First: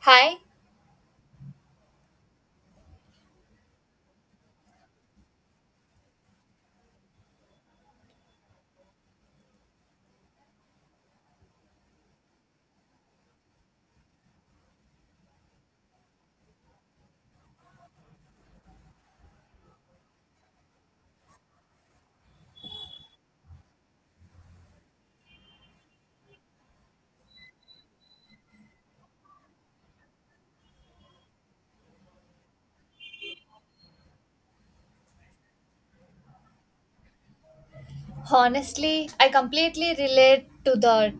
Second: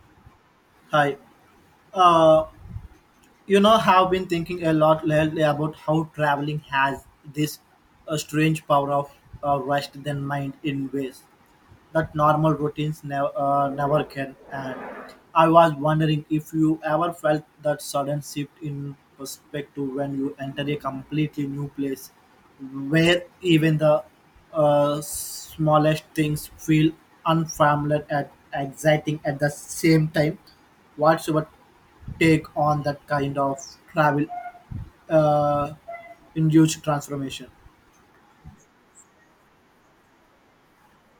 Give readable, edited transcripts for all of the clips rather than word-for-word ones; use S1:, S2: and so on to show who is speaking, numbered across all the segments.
S1: Hi,
S2: Hi. Uh, you know, have been thinking a lot lately about how traveling has this strange power of rest than mind in ways that normal routines never can. And I was wondering if you ever felt that sudden shift in perspective when you enter a completely new place, where even the smallest things feel unfamiliar and exciting at the same time. What's your take on that kind of travel uh, induced transformation?
S1: honestly, I completely relate to that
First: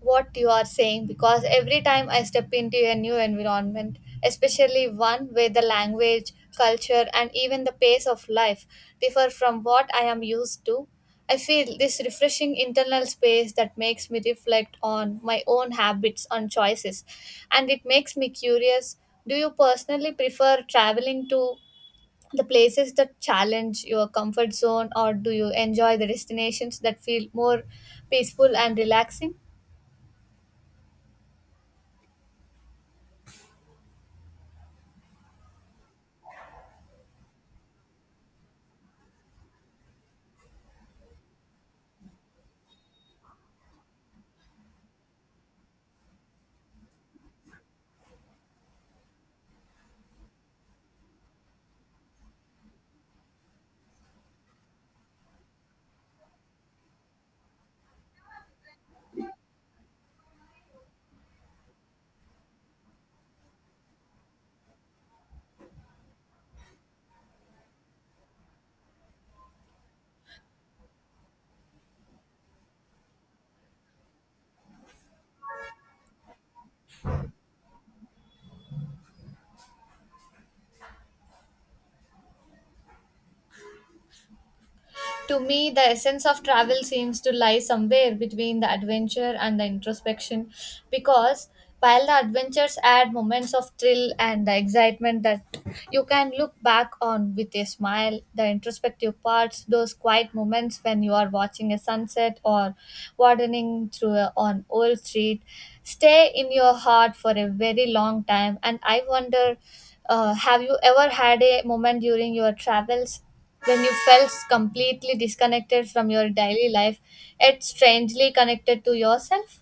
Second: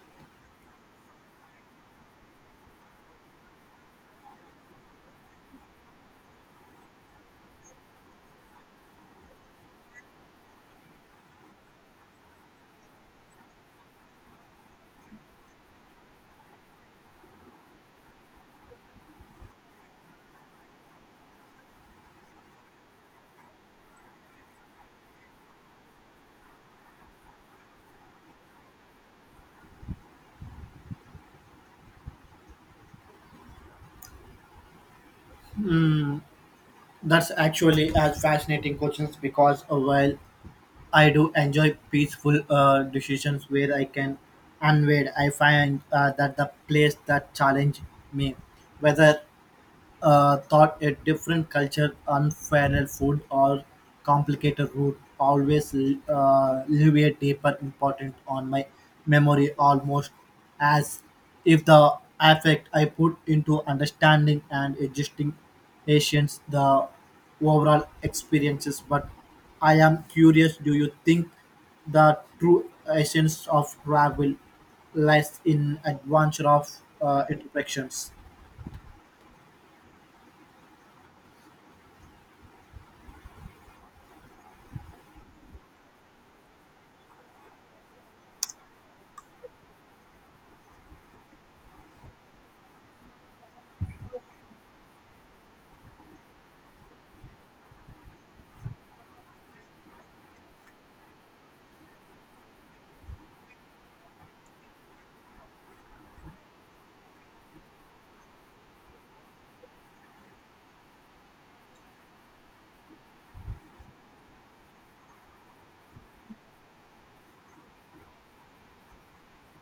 S1: what you are saying because every time I step into a new environment, especially one where the language, culture, and even the pace of life differ from what I am used to, I feel this refreshing internal space that makes me reflect on my own habits and choices, and it makes me curious. Do you personally prefer traveling to the places that challenge your comfort zone, or do you enjoy the destinations that feel more peaceful and relaxing?
S2: That's actually as fascinating questions because while I do enjoy peaceful decisions where I can unwind. I find that the place that challenge me, whether thought a different culture, unfairer food, or complicated route always leave a deeper imprint on my memory, almost as if the effect I put into understanding and adjusting Asians the overall experiences. But I am curious: do you think the true essence of travel lies in adventure of interactions?
S1: To me, the essence of travel seems to lie somewhere between the adventure and the introspection, because while the adventures add moments of thrill and the excitement that you can look back on with a smile, the introspective parts, those quiet moments when you are watching a sunset or wandering through on old street, stay in your heart for a very long time. And I wonder, have you ever had a moment during your travels when you felt completely disconnected from your daily life yet strangely connected to yourself?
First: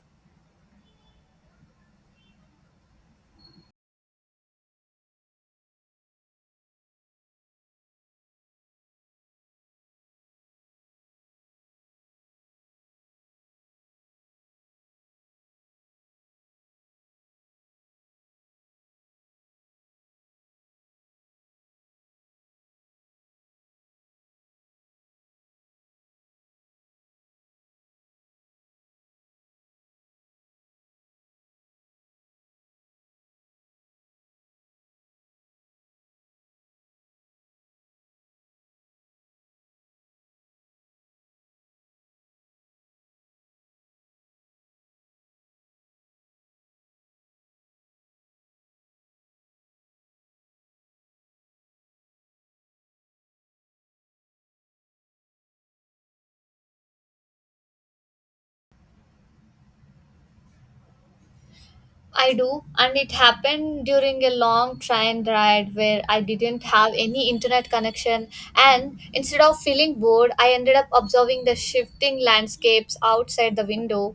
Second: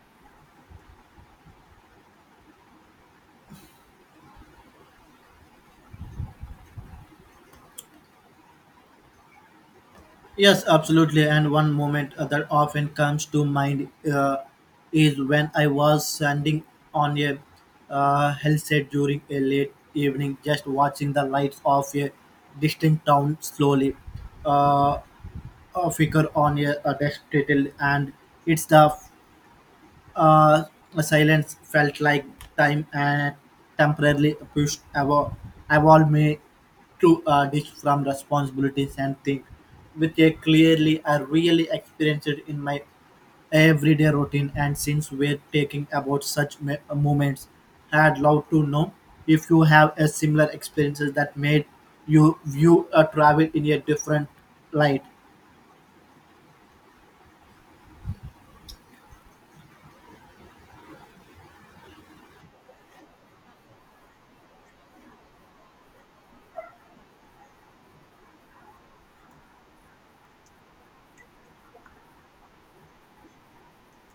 S2: Yes, absolutely. And one moment that often comes to mind is when I was standing on a hill set during a late evening, just watching the lights of a distant town slowly uh, flicker on a desk title, and it's uh, the silence felt like time and temporarily pushed evolved me to ditch from responsibilities and think, which I really experienced it in my everyday routine. And since we're taking about such moments, I'd love to know if you have a similar experiences that made you view a travel in a different light.
S1: I do, and it happened during a long train ride where I didn't have any internet connection, and instead of feeling bored, I ended up observing the shifting landscapes outside the window,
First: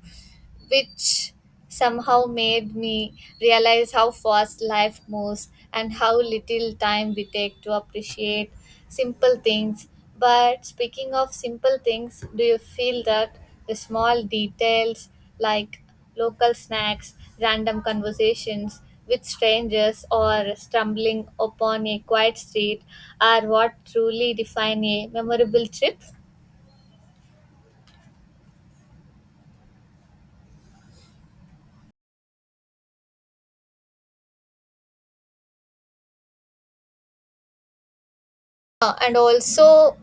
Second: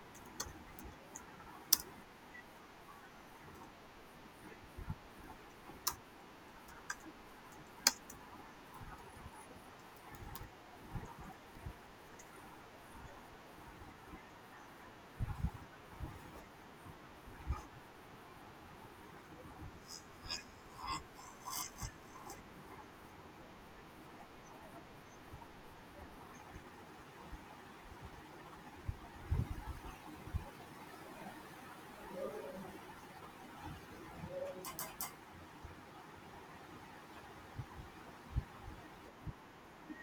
S1: which somehow made me realize how fast life moves and how little time we take to appreciate simple things. But speaking of simple things, do you feel that the small details like local snacks, random conversations with strangers, or stumbling upon a quiet street are what truly define a memorable trip? And also,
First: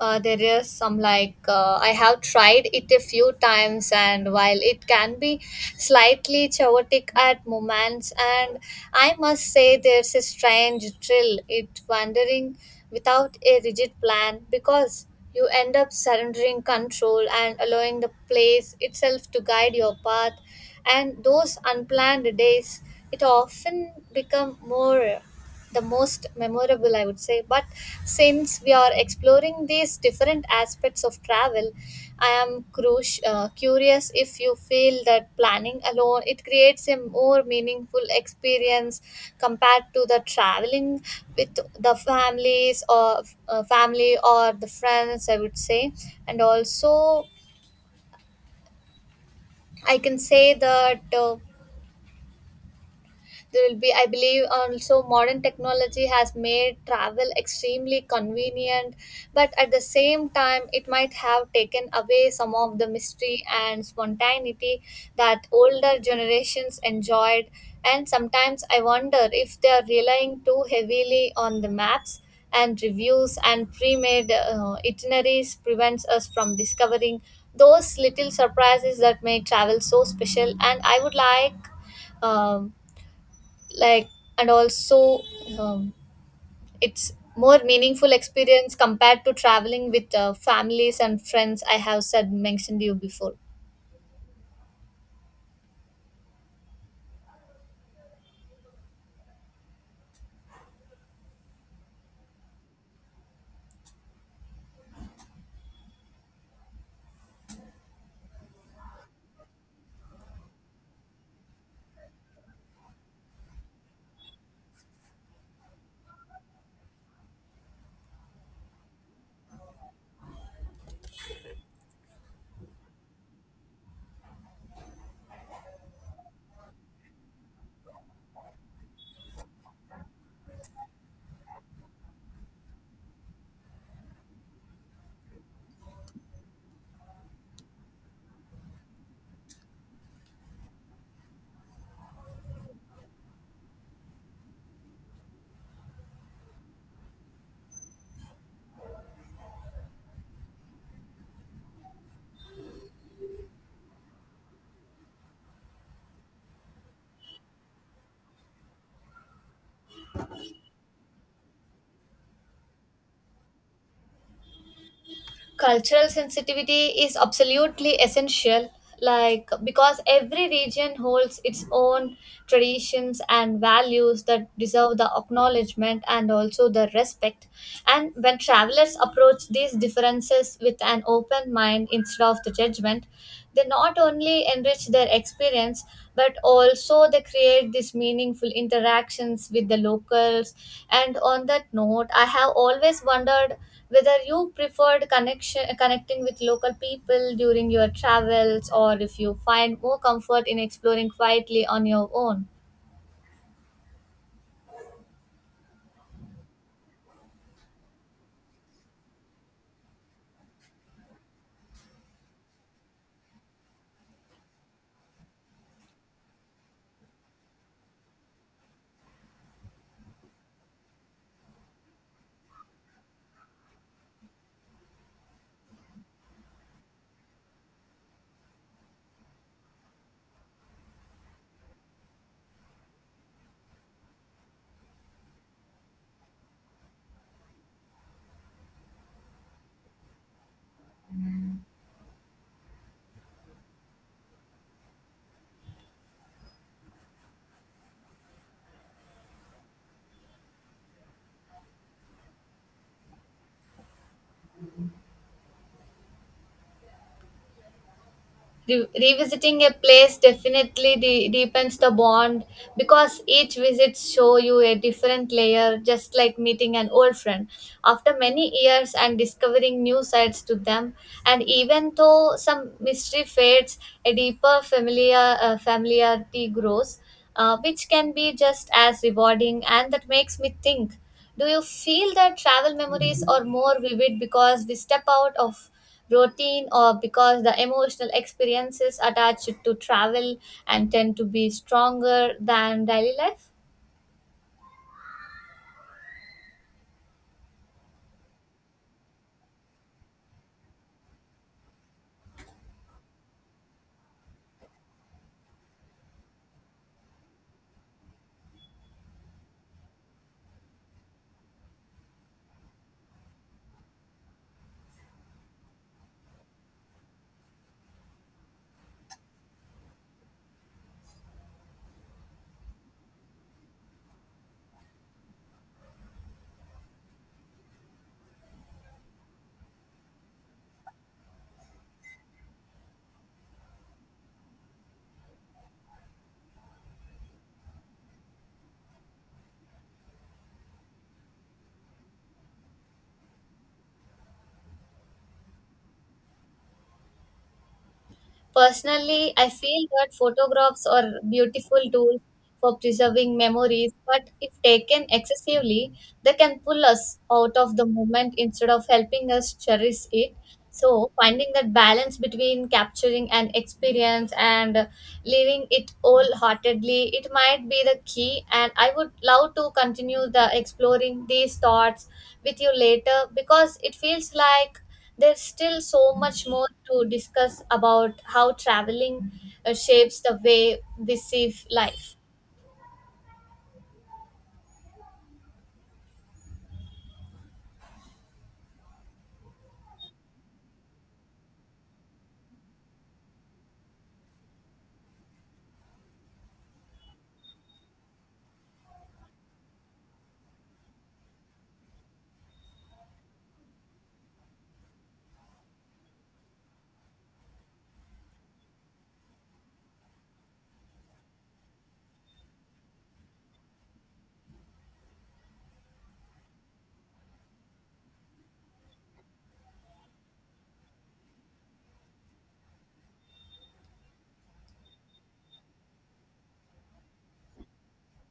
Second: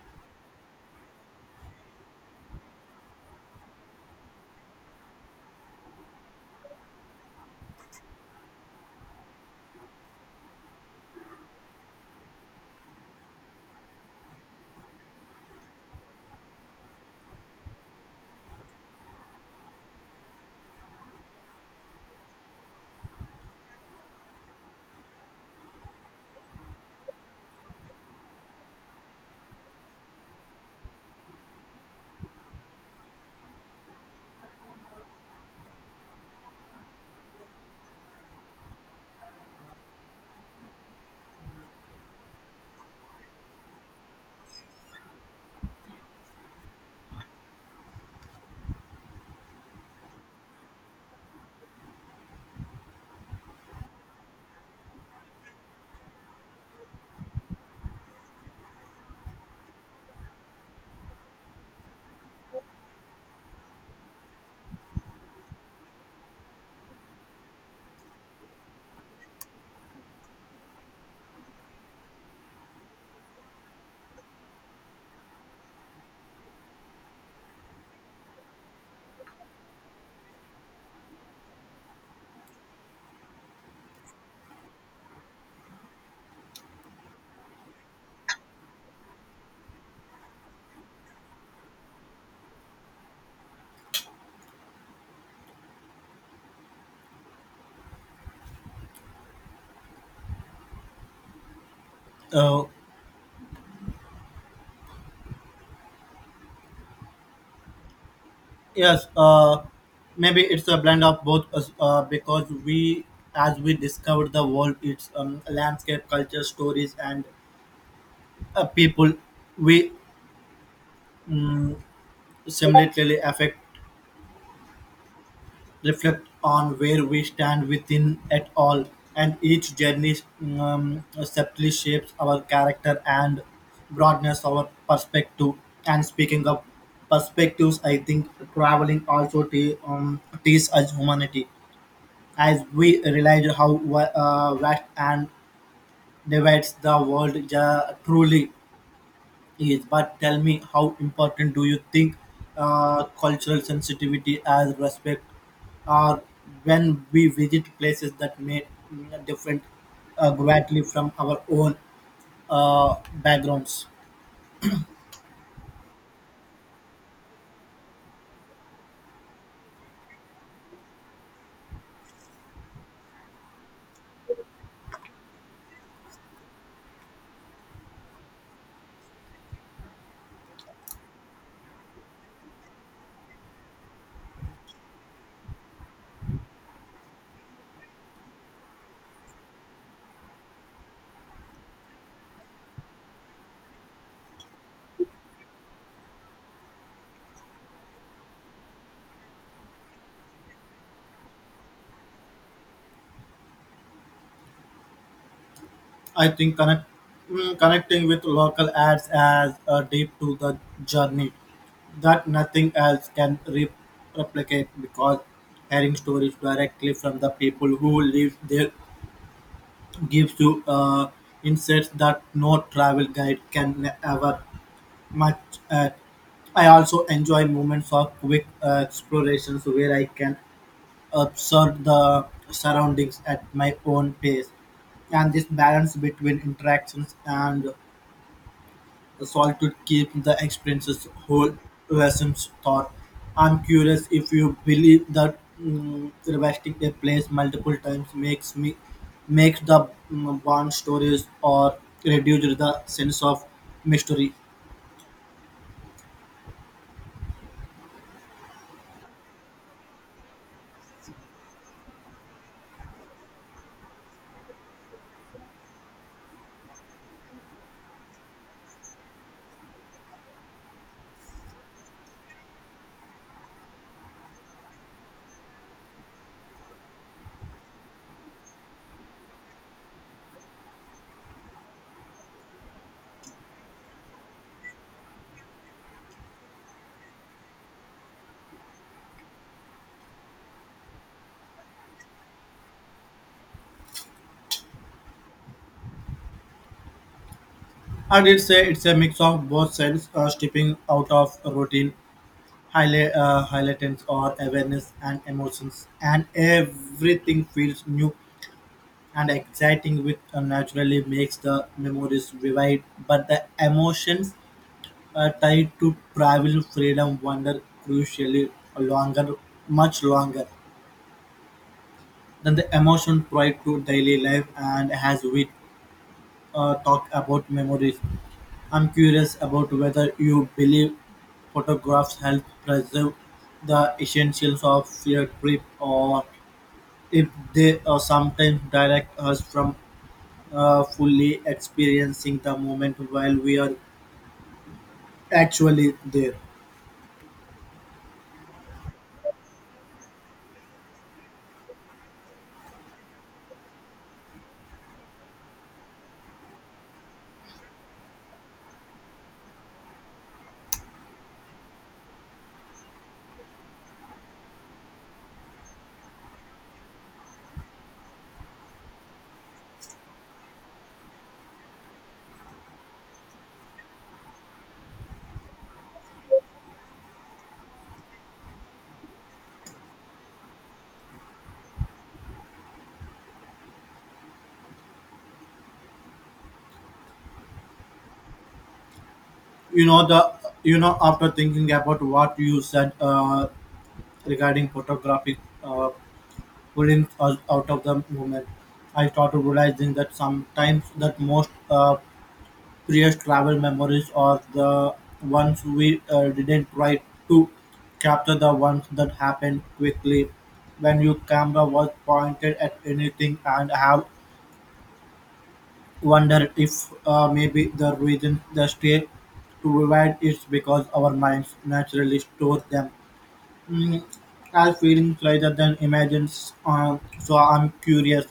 S1: There is some like I have tried it a few times, and while it can be slightly chaotic at moments, and I must say there's a strange thrill it wandering without a rigid plan, because you end up surrendering control and allowing the place itself to guide your path, and those unplanned days it often become more the most memorable, I would say. But since we are exploring these different aspects of travel, I am curious if you feel that planning alone it creates a more meaningful experience compared to the traveling with the families or family or the friends, I would say. And also, I can say that there will be, I believe, also modern technology has made travel extremely convenient, but at the same time, it might have taken away some of the mystery and spontaneity that older generations enjoyed. And sometimes I wonder if they are relying too heavily on the maps and reviews and pre-made itineraries prevents us from discovering those little surprises that make travel so special. And I would like, um, like and also, um, it's more meaningful experience compared to traveling with families and friends, I have said mentioned you before.
S2: Uh, Yes, maybe it's a blend of both because we, as we discover the world, its landscape, culture, stories, and people, we um, similarly affect, reflect on where we stand within it all. And each journey subtly shapes our character and broadness our perspective. And speaking of perspectives, I think traveling also teaches us humanity as we realize how vast and divides the world truly is. But tell me, how important do you think cultural sensitivity as respect are when we visit places that may different greatly from our own backgrounds?
S1: Cultural sensitivity is absolutely essential, like, because every region holds its own traditions and values that deserve the acknowledgement and also the respect. And when travelers approach these differences with an open mind instead of the judgment, they not only enrich their experience, but also they create these meaningful interactions with the locals. And on that note, I have always wondered whether you preferred connection connecting with local people during your travels, or if you find more comfort in exploring quietly on your own.
S2: I think connecting with local ads as a deep to the journey that nothing else can replicate because hearing stories directly from the people who live there gives you insights that no travel guide can ever match. Uh, I also enjoy moments of quick explorations where I can observe the surroundings at my own pace. And this balance between interactions and solitude keeps the experiences whole lessons thought. I'm curious if you believe that mm revisiting a place multiple times makes the bond stories or reduces the sense of mystery.
S1: Revisiting a place definitely deepens the bond, because each visit show you a different layer, just like meeting an old friend after many years and discovering new sides to them. And even though some mystery fades, a deeper familiarity grows, which can be just as rewarding. And that makes me think, do you feel that travel memories are more vivid because we step out of routine, or because the emotional experiences attached to travel and tend to be stronger than daily life?
S2: I did say it's a mix of both sides, stepping out of routine highlightens our awareness and emotions, and everything feels new and exciting, which naturally makes the memories vivid. But the emotions tied to travel, freedom, wonder, crucially longer, much longer than the emotion tied to daily life. And as we talk about memories, I'm curious about whether you believe photographs help preserve the essentials of a trip or if they sometimes direct us from fully experiencing the moment while we are actually there.
S1: Personally, I feel that photographs are beautiful tools for preserving memories, but if taken excessively, they can pull us out of the moment instead of helping us cherish it. So, finding that balance between capturing an experience and living it wholeheartedly, it might be the key. And I would love to continue the exploring these thoughts with you later, because it feels like there's still so much more to discuss about how traveling shapes the way we see life.
S2: You know the you know after thinking about what you said regarding photographic uh, pulling us out of the moment, I started realizing that sometimes that most Previous travel memories are the ones we didn't try to capture, the ones that happened quickly when your camera was pointed at anything and have wondered if maybe the reason they stay to rewind is because our minds naturally store them mm, as feelings rather than images. So I'm curious,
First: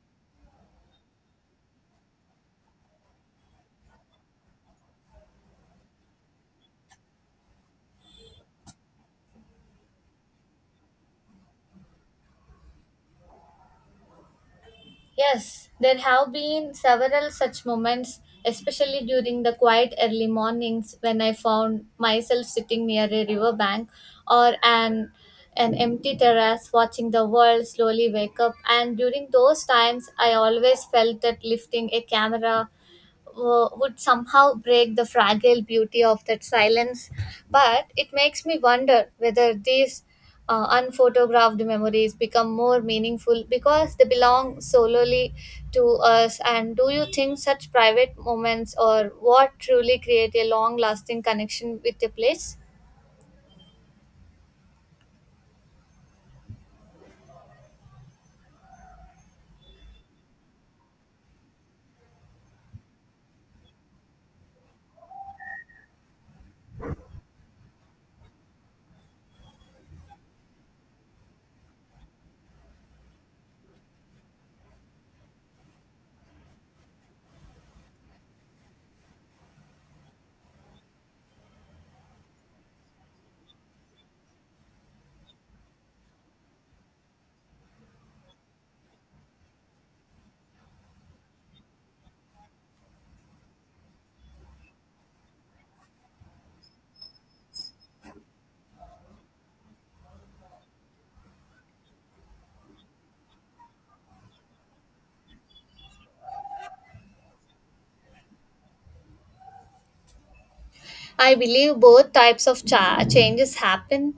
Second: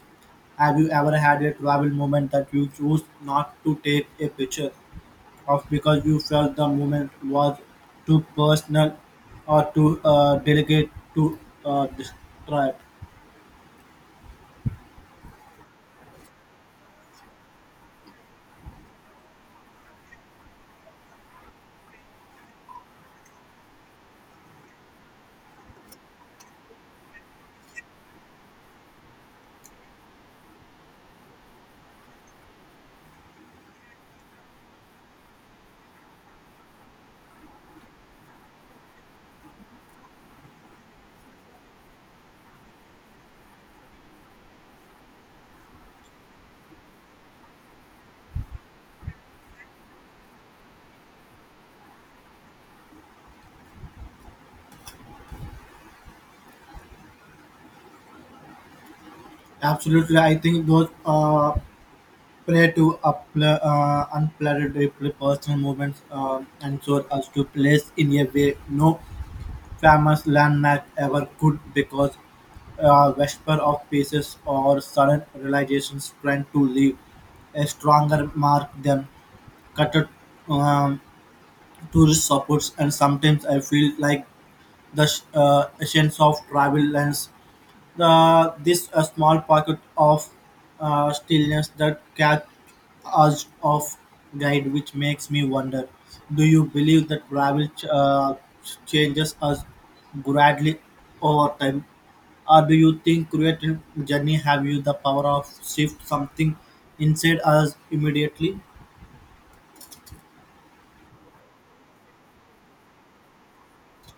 S2: have you ever had a travel moment that you choose not to take a picture? Of because you felt the moment was too personal or too delicate to describe.
S1: Yes, there have been several such moments, especially during the quiet early mornings when I found myself sitting near a riverbank or an empty terrace, watching the world slowly wake up. And during those times, I always felt that lifting a camera would somehow break the fragile beauty of that silence. But it makes me wonder whether these unphotographed memories become more meaningful because they belong solely to us. And do you think such private moments or what truly create a long lasting connection with a place?
S2: Absolutely, I think those unplanned, personal moments and so us to place in a way no famous landmark ever could because whisper of pieces or sudden realizations trying to leave a stronger mark than cut um, tourist spots, and sometimes I feel like the essence of travel lens. This a small pocket of stillness that catch us off guide, which makes me wonder: do you believe that travel changes us gradually over time? Or do you think creative journey have you the power of shift something inside us immediately?
S1: I believe both types of changes happen,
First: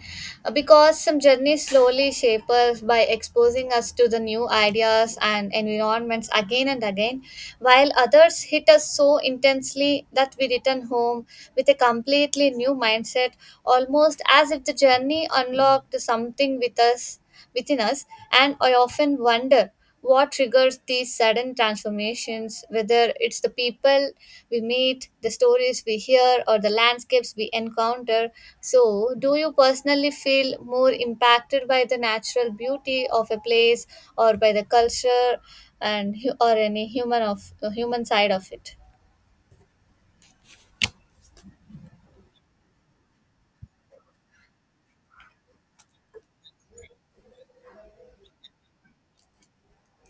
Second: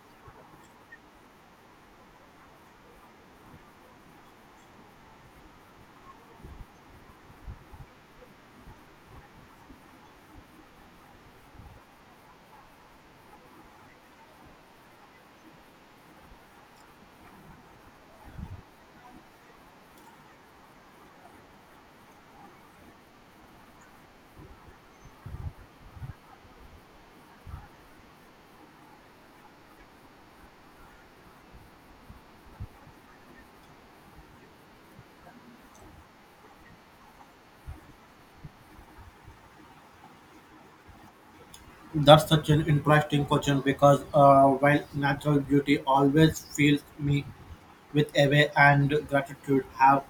S1: because some journeys slowly shape us by exposing us to the new ideas and environments again and again, while others hit us so intensely that we return home with a completely new mindset, almost as if the journey unlocked something within us. And I often wonder what triggers these sudden transformations, whether it's the people we meet, the stories we hear, or the landscapes we encounter. So, do you personally feel more impacted by the natural beauty of a place, or by the culture and or any human of human side of it?
S2: That's such an interesting question because while natural beauty always fills me with awe and gratitude, have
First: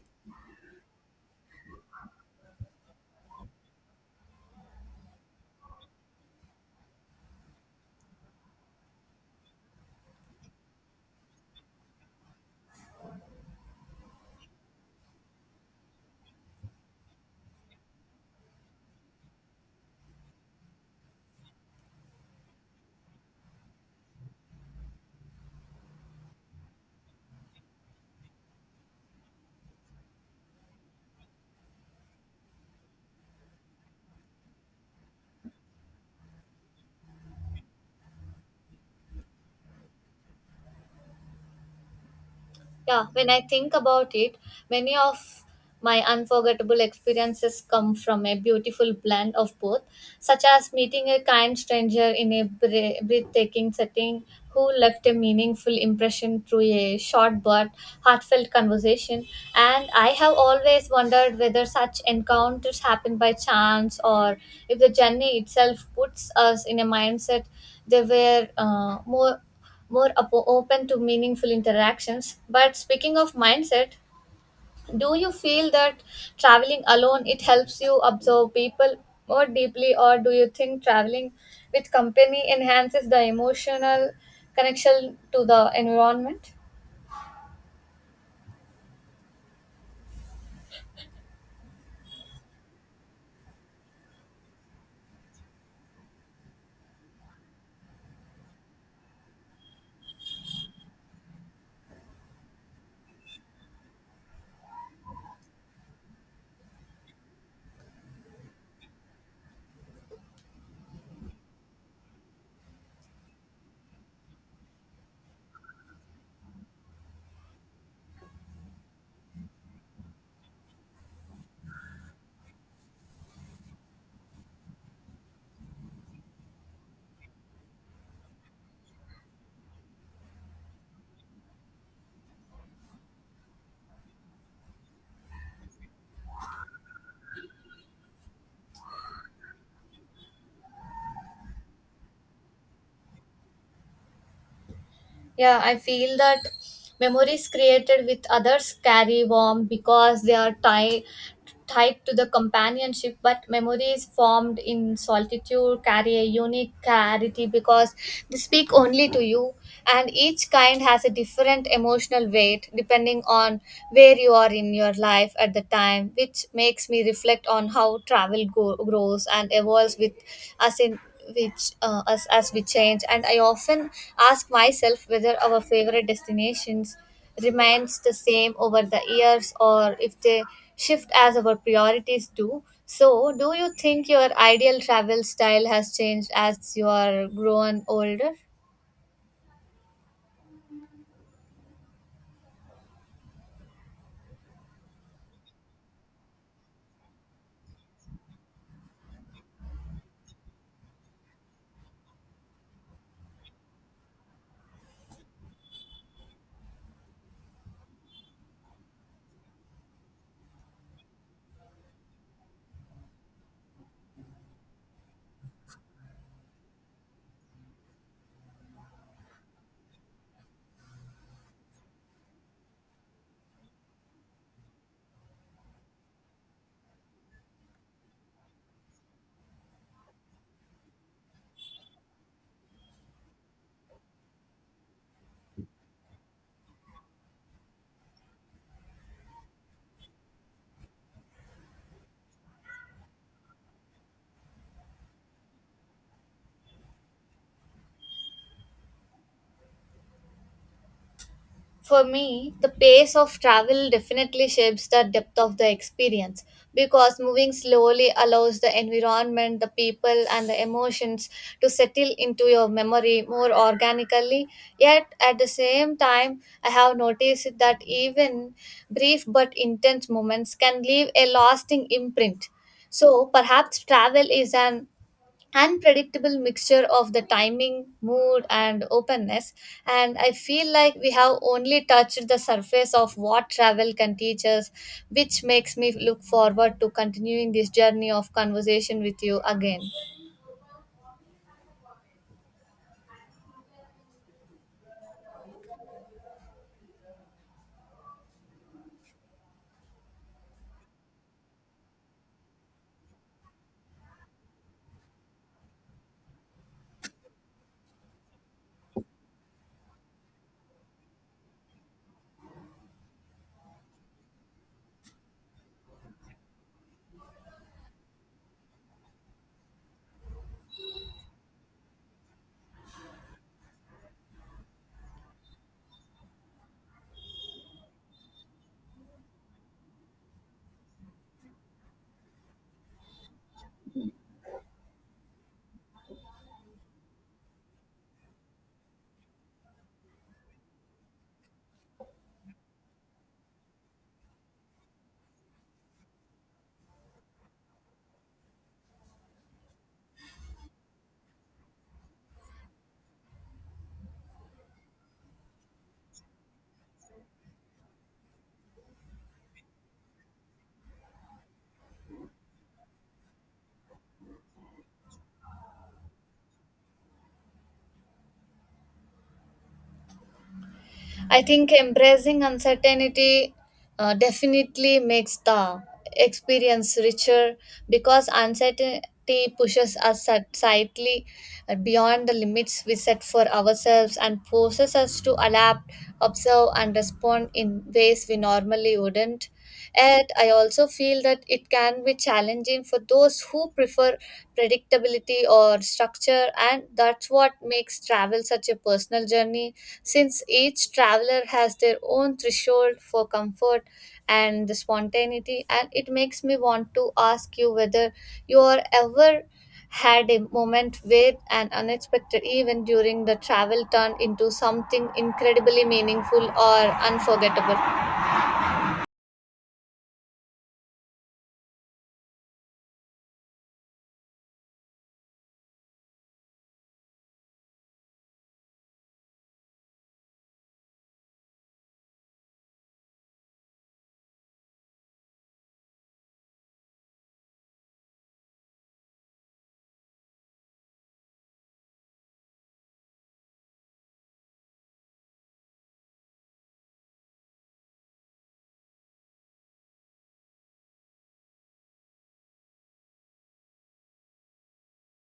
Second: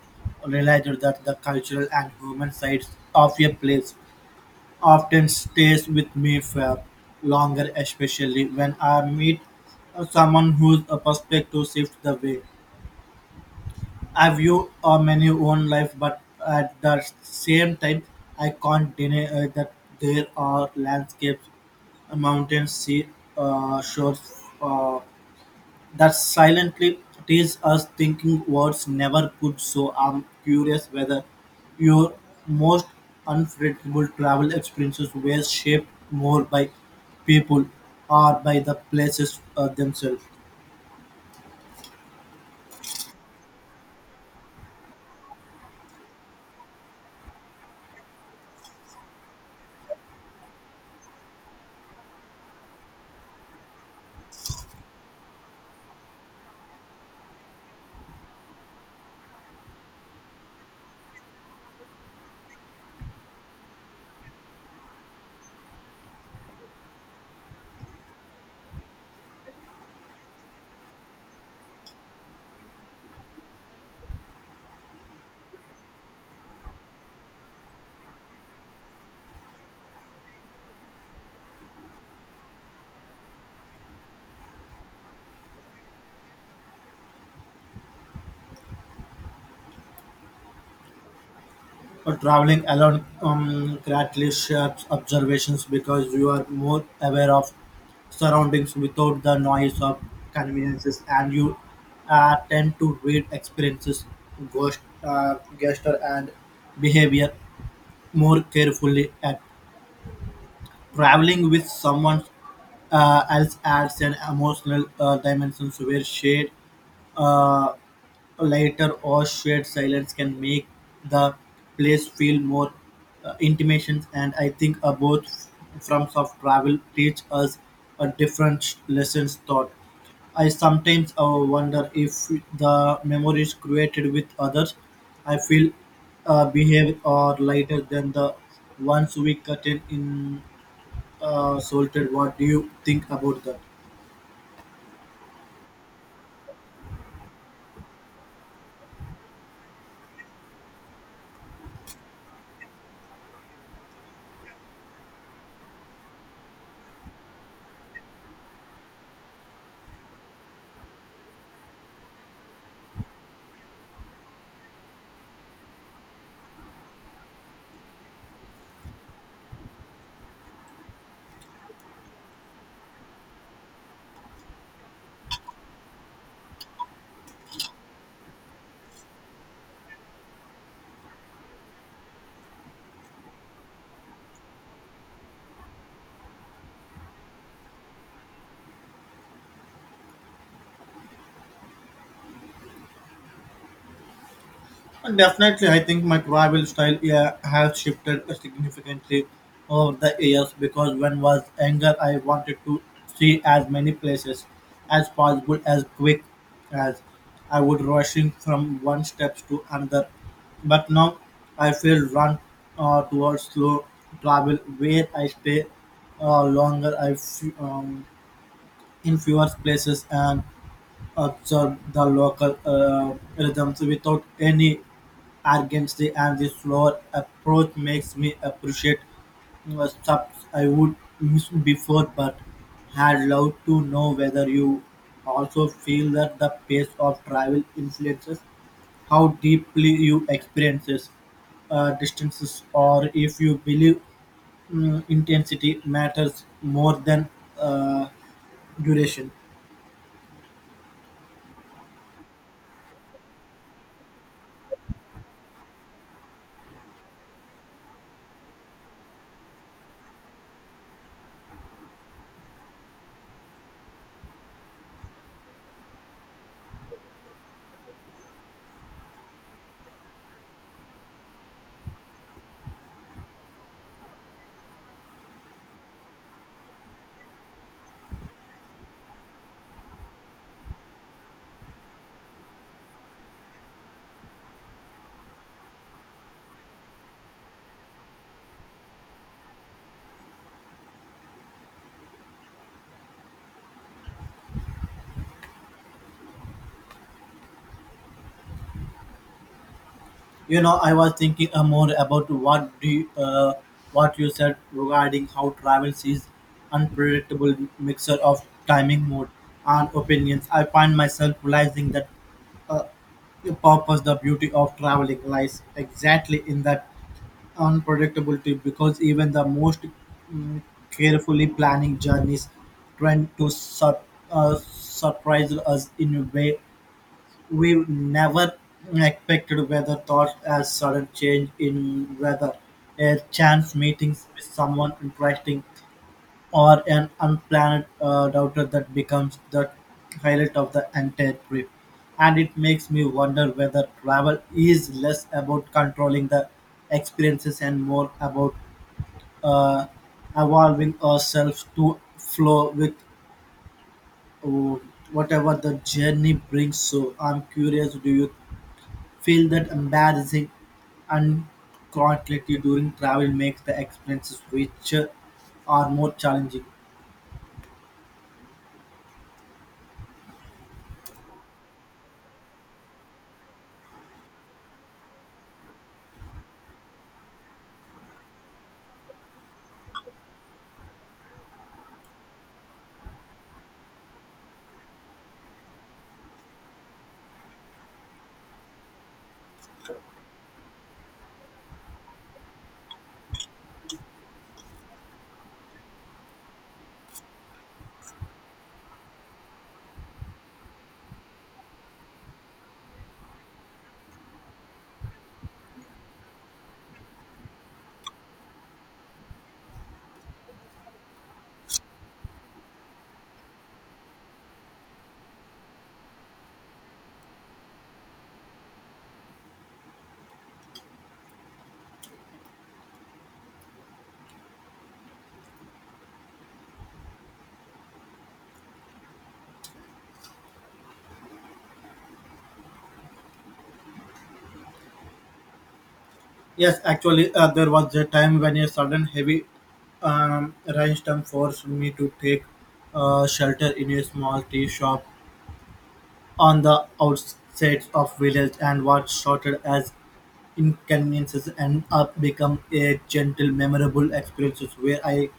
S2: realized that the cultural and human sides of a place often stays with me for longer, especially when I meet someone whose perspective shifts the way. I view many own life, but at the same time, I can't deny that there are landscapes, mountains, sea shores that silently tease us thinking words never could. So I'm curious whether your most unforgettable travel experiences were shaped more by people or by the places themselves.
S1: Yeah, when I think about it, many of my unforgettable experiences come from a beautiful blend of both, such as meeting a kind stranger in a breathtaking setting, who left a meaningful impression through a short but heartfelt conversation. And I have always wondered whether such encounters happen by chance, or if the journey itself puts us in a mindset they were more open to meaningful interactions. But speaking of mindset, do you feel that traveling alone it helps you observe people more deeply, or do you think traveling with company enhances the emotional connection to the environment?
S2: Or traveling alone greatly shapes observations because you are more aware of surroundings without the noise of conveniences, and you tend to read experiences, ghost, gesture, and behavior more carefully. At traveling with someone else adds an emotional dimension where shared uh, lighter or shared silence can make the place feel more intimate, and I think both forms of travel teach us a different lessons taught. I sometimes wonder if the memories created with others I feel behave or lighter than the ones we cut in salted. What do you think about that?
S1: Yeah, I feel that memories created with others carry warmth because they are tied to the companionship, but memories formed in solitude carry a unique clarity, because they speak only to you, and each kind has a different emotional weight depending on where you are in your life at the time, which makes me reflect on how travel grows and evolves with us in which us as we change. And I often ask myself whether our favorite destinations remains the same over the years, or if they shift as our priorities do. So, do you think your ideal travel style has changed as you are grown older?
S2: And definitely, I think my travel style yeah, has shifted significantly over the years because when was younger, I wanted to see as many places as possible as quick as I would rushing from one steps to another. But now I feel run towards slow travel where I stay longer in fewer places and observe the local rhythms without any urgency, and the slower approach makes me appreciate subs I would miss before, but had loved to know whether you also feel that the pace of travel influences how deeply you experiences distances, or if you believe intensity matters more than uh, duration.
S1: For me, the pace of travel definitely shapes the depth of the experience, because moving slowly allows the environment, the people, and the emotions to settle into your memory more organically. Yet, at the same time, I have noticed that even brief but intense moments can leave a lasting imprint. So, perhaps travel is an unpredictable mixture of the timing, mood, and openness. And I feel like we have only touched the surface of what travel can teach us, which makes me look forward to continuing this journey of conversation with you again.
S2: You know, I was thinking more about what you said regarding how travels is unpredictable mixture of timing, mood, and opinions. I find myself realizing that uh, the purpose, the beauty of traveling lies exactly in that unpredictability. Because even the most mm, carefully planning journeys tend to surprise us in a way we never expected weather thoughts as sudden change in weather, a chance meeting with someone interesting, or an unplanned doubter that becomes the highlight of the entire trip. And it makes me wonder whether travel is less about controlling the experiences and more about uh, evolving ourselves to flow with uh, whatever the journey brings. So I'm curious, do you feel that embarrassing uncertainty during travel makes the experiences richer or more challenging.
S1: I think embracing uncertainty definitely makes the experience richer, because uncertainty pushes us slightly beyond the limits we set for ourselves and forces us to adapt, observe, and respond in ways we normally wouldn't. Yet, I also feel that it can be challenging for those who prefer predictability or structure, and that's what makes travel such a personal journey, since each traveler has their own threshold for comfort and the spontaneity. And it makes me want to ask you whether you are ever had a moment where an unexpected event during the travel turned into something incredibly meaningful or unforgettable?
S2: Yes, actually, there was a time when a sudden heavy rainstorm forced me to take shelter in a small tea shop on the outskirts of village, and what started as inconveniences end up become a gentle, memorable experiences where I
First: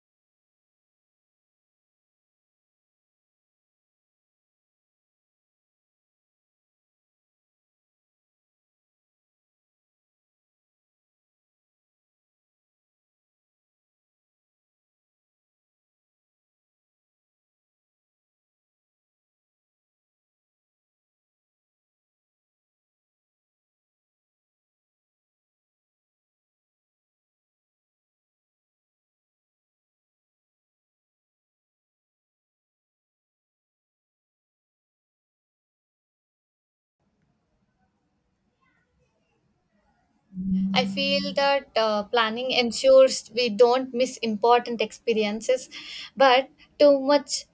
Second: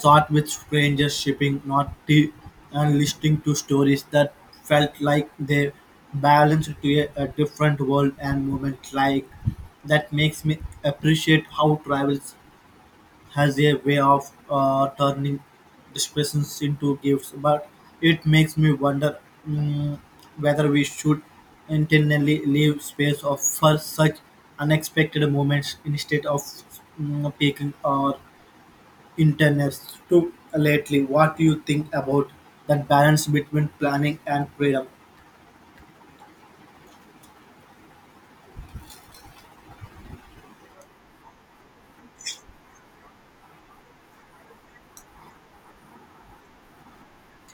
S2: Short with strangers sipping "Noti" and listening to stories that felt like they balanced to a different world and moment like that makes me appreciate how travels has a way of turning depressions into gifts but it makes me wonder mm, whether we should intentionally leave space of for such unexpected moments instead of picking or Internets. Interest lately. What do you think about that balance between planning and freedom?
S1: I feel that planning ensures we don't miss important experiences, but too much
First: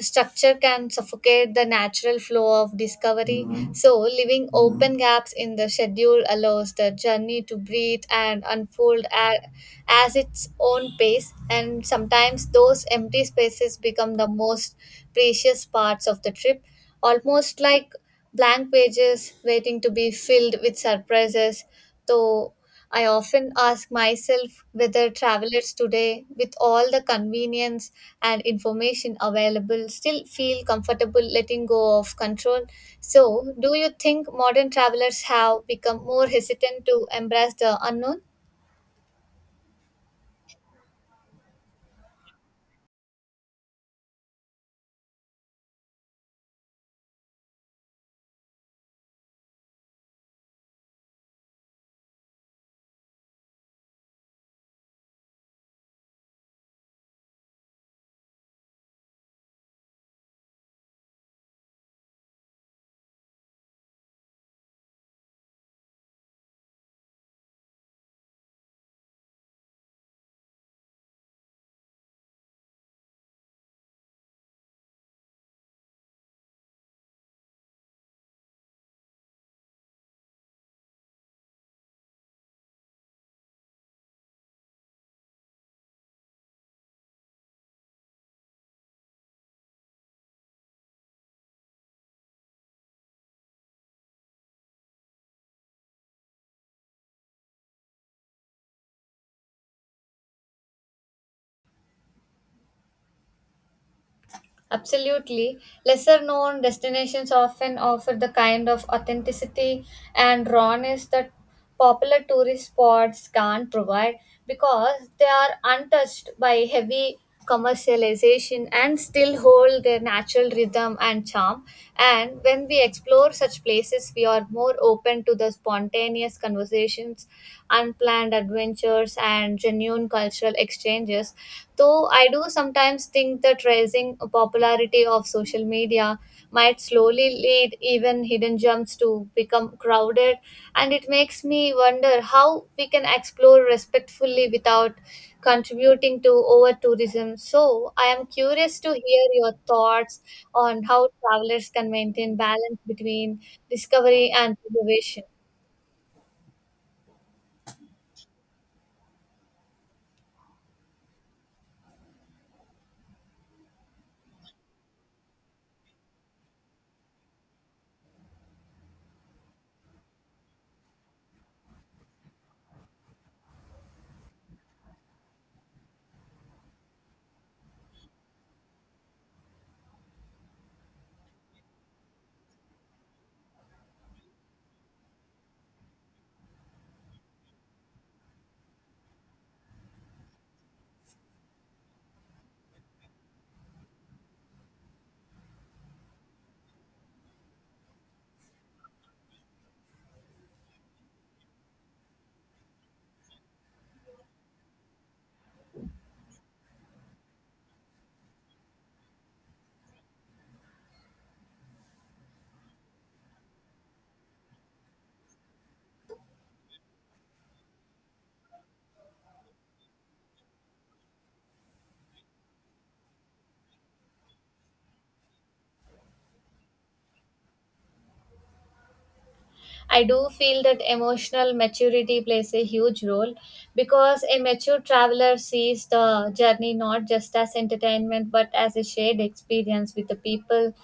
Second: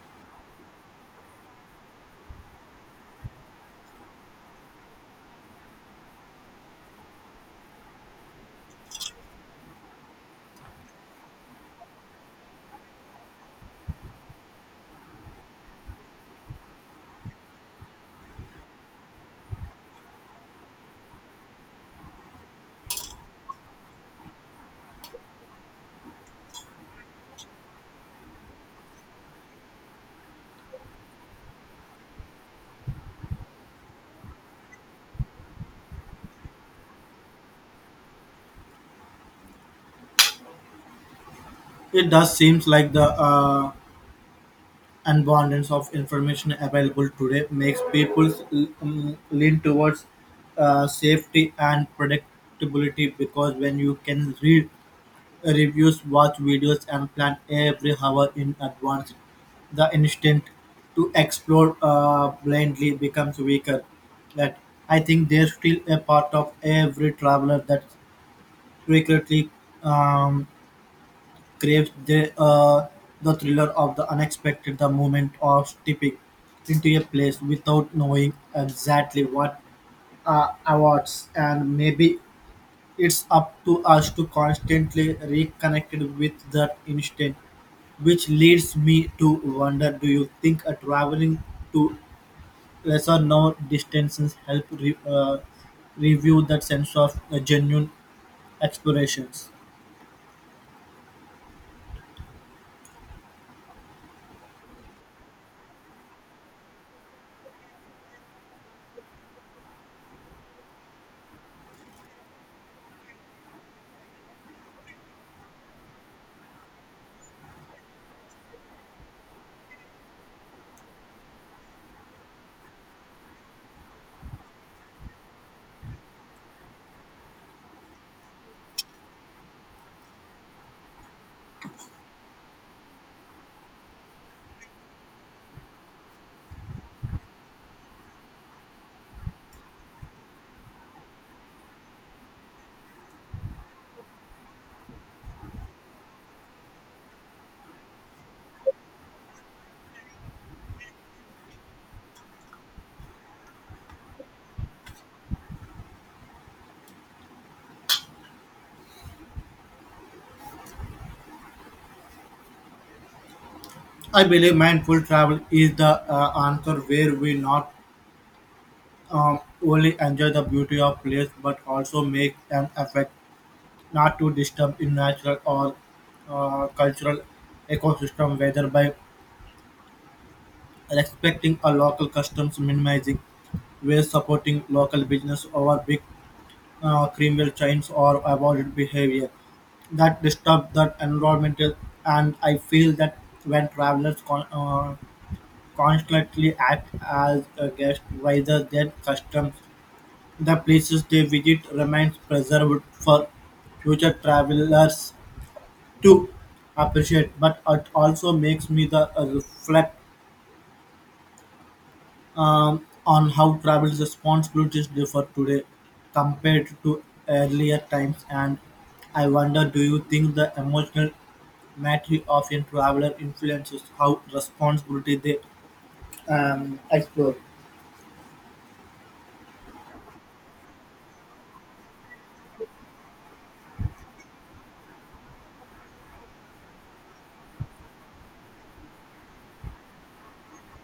S1: structure can suffocate the natural flow of discovery. So, leaving open gaps in the schedule allows the journey to breathe and unfold as its own pace. And sometimes those empty spaces become the most precious parts of the trip, almost like blank pages waiting to be filled with surprises. Though I often ask myself whether travelers today, with all the convenience and information available, still feel comfortable letting go of control. So, do you think modern travelers have become more hesitant to embrace the unknown?
S2: It does seems like the abundance of information available today makes people lean towards safety and predictability because when you can read Reviews watch videos and plan every hour in advance. The instinct to explore blindly becomes weaker. That I think there's still a part of every traveler that secretly um, craves the thriller of the unexpected, the moment of stepping into a place without knowing exactly what awards and maybe it's up to us to constantly reconnect with that instinct, which leads me to wonder do you think traveling to lesser known distances help review that sense of genuine explorations?
S1: Absolutely. Lesser known destinations often offer the kind of authenticity and rawness that popular tourist spots can't provide, because they are untouched by heavy commercialization and still hold their natural rhythm and charm. And when we explore such places, we are more open to the spontaneous conversations, unplanned adventures, and genuine cultural exchanges. Though I do sometimes think the rising popularity of social media might slowly lead even hidden gems to become crowded, and it makes me wonder how we can explore respectfully without contributing to over tourism. So, I am curious to hear your thoughts on how travelers can maintain balance between discovery and preservation.
S2: I believe mindful travel is the answer where we not um, only enjoy the beauty of place but also make an effort not to disturb in natural or cultural ecosystem, whether by respecting a local customs, minimizing waste, supporting local business over big criminal chains, or avoided behavior that disturb the environment. And I feel that when travelers constantly act as a guest rather than customs, the places they visit remains preserved for future travelers to appreciate. But it also makes me the reflect on how travel responsibilities differ today compared to earlier times, and I wonder, do you think the emotional maturity of a traveler influences how responsibility they explore?
S1: I do feel that emotional maturity plays a huge role because a mature traveler sees the journey not just as entertainment but as a shared experience with the people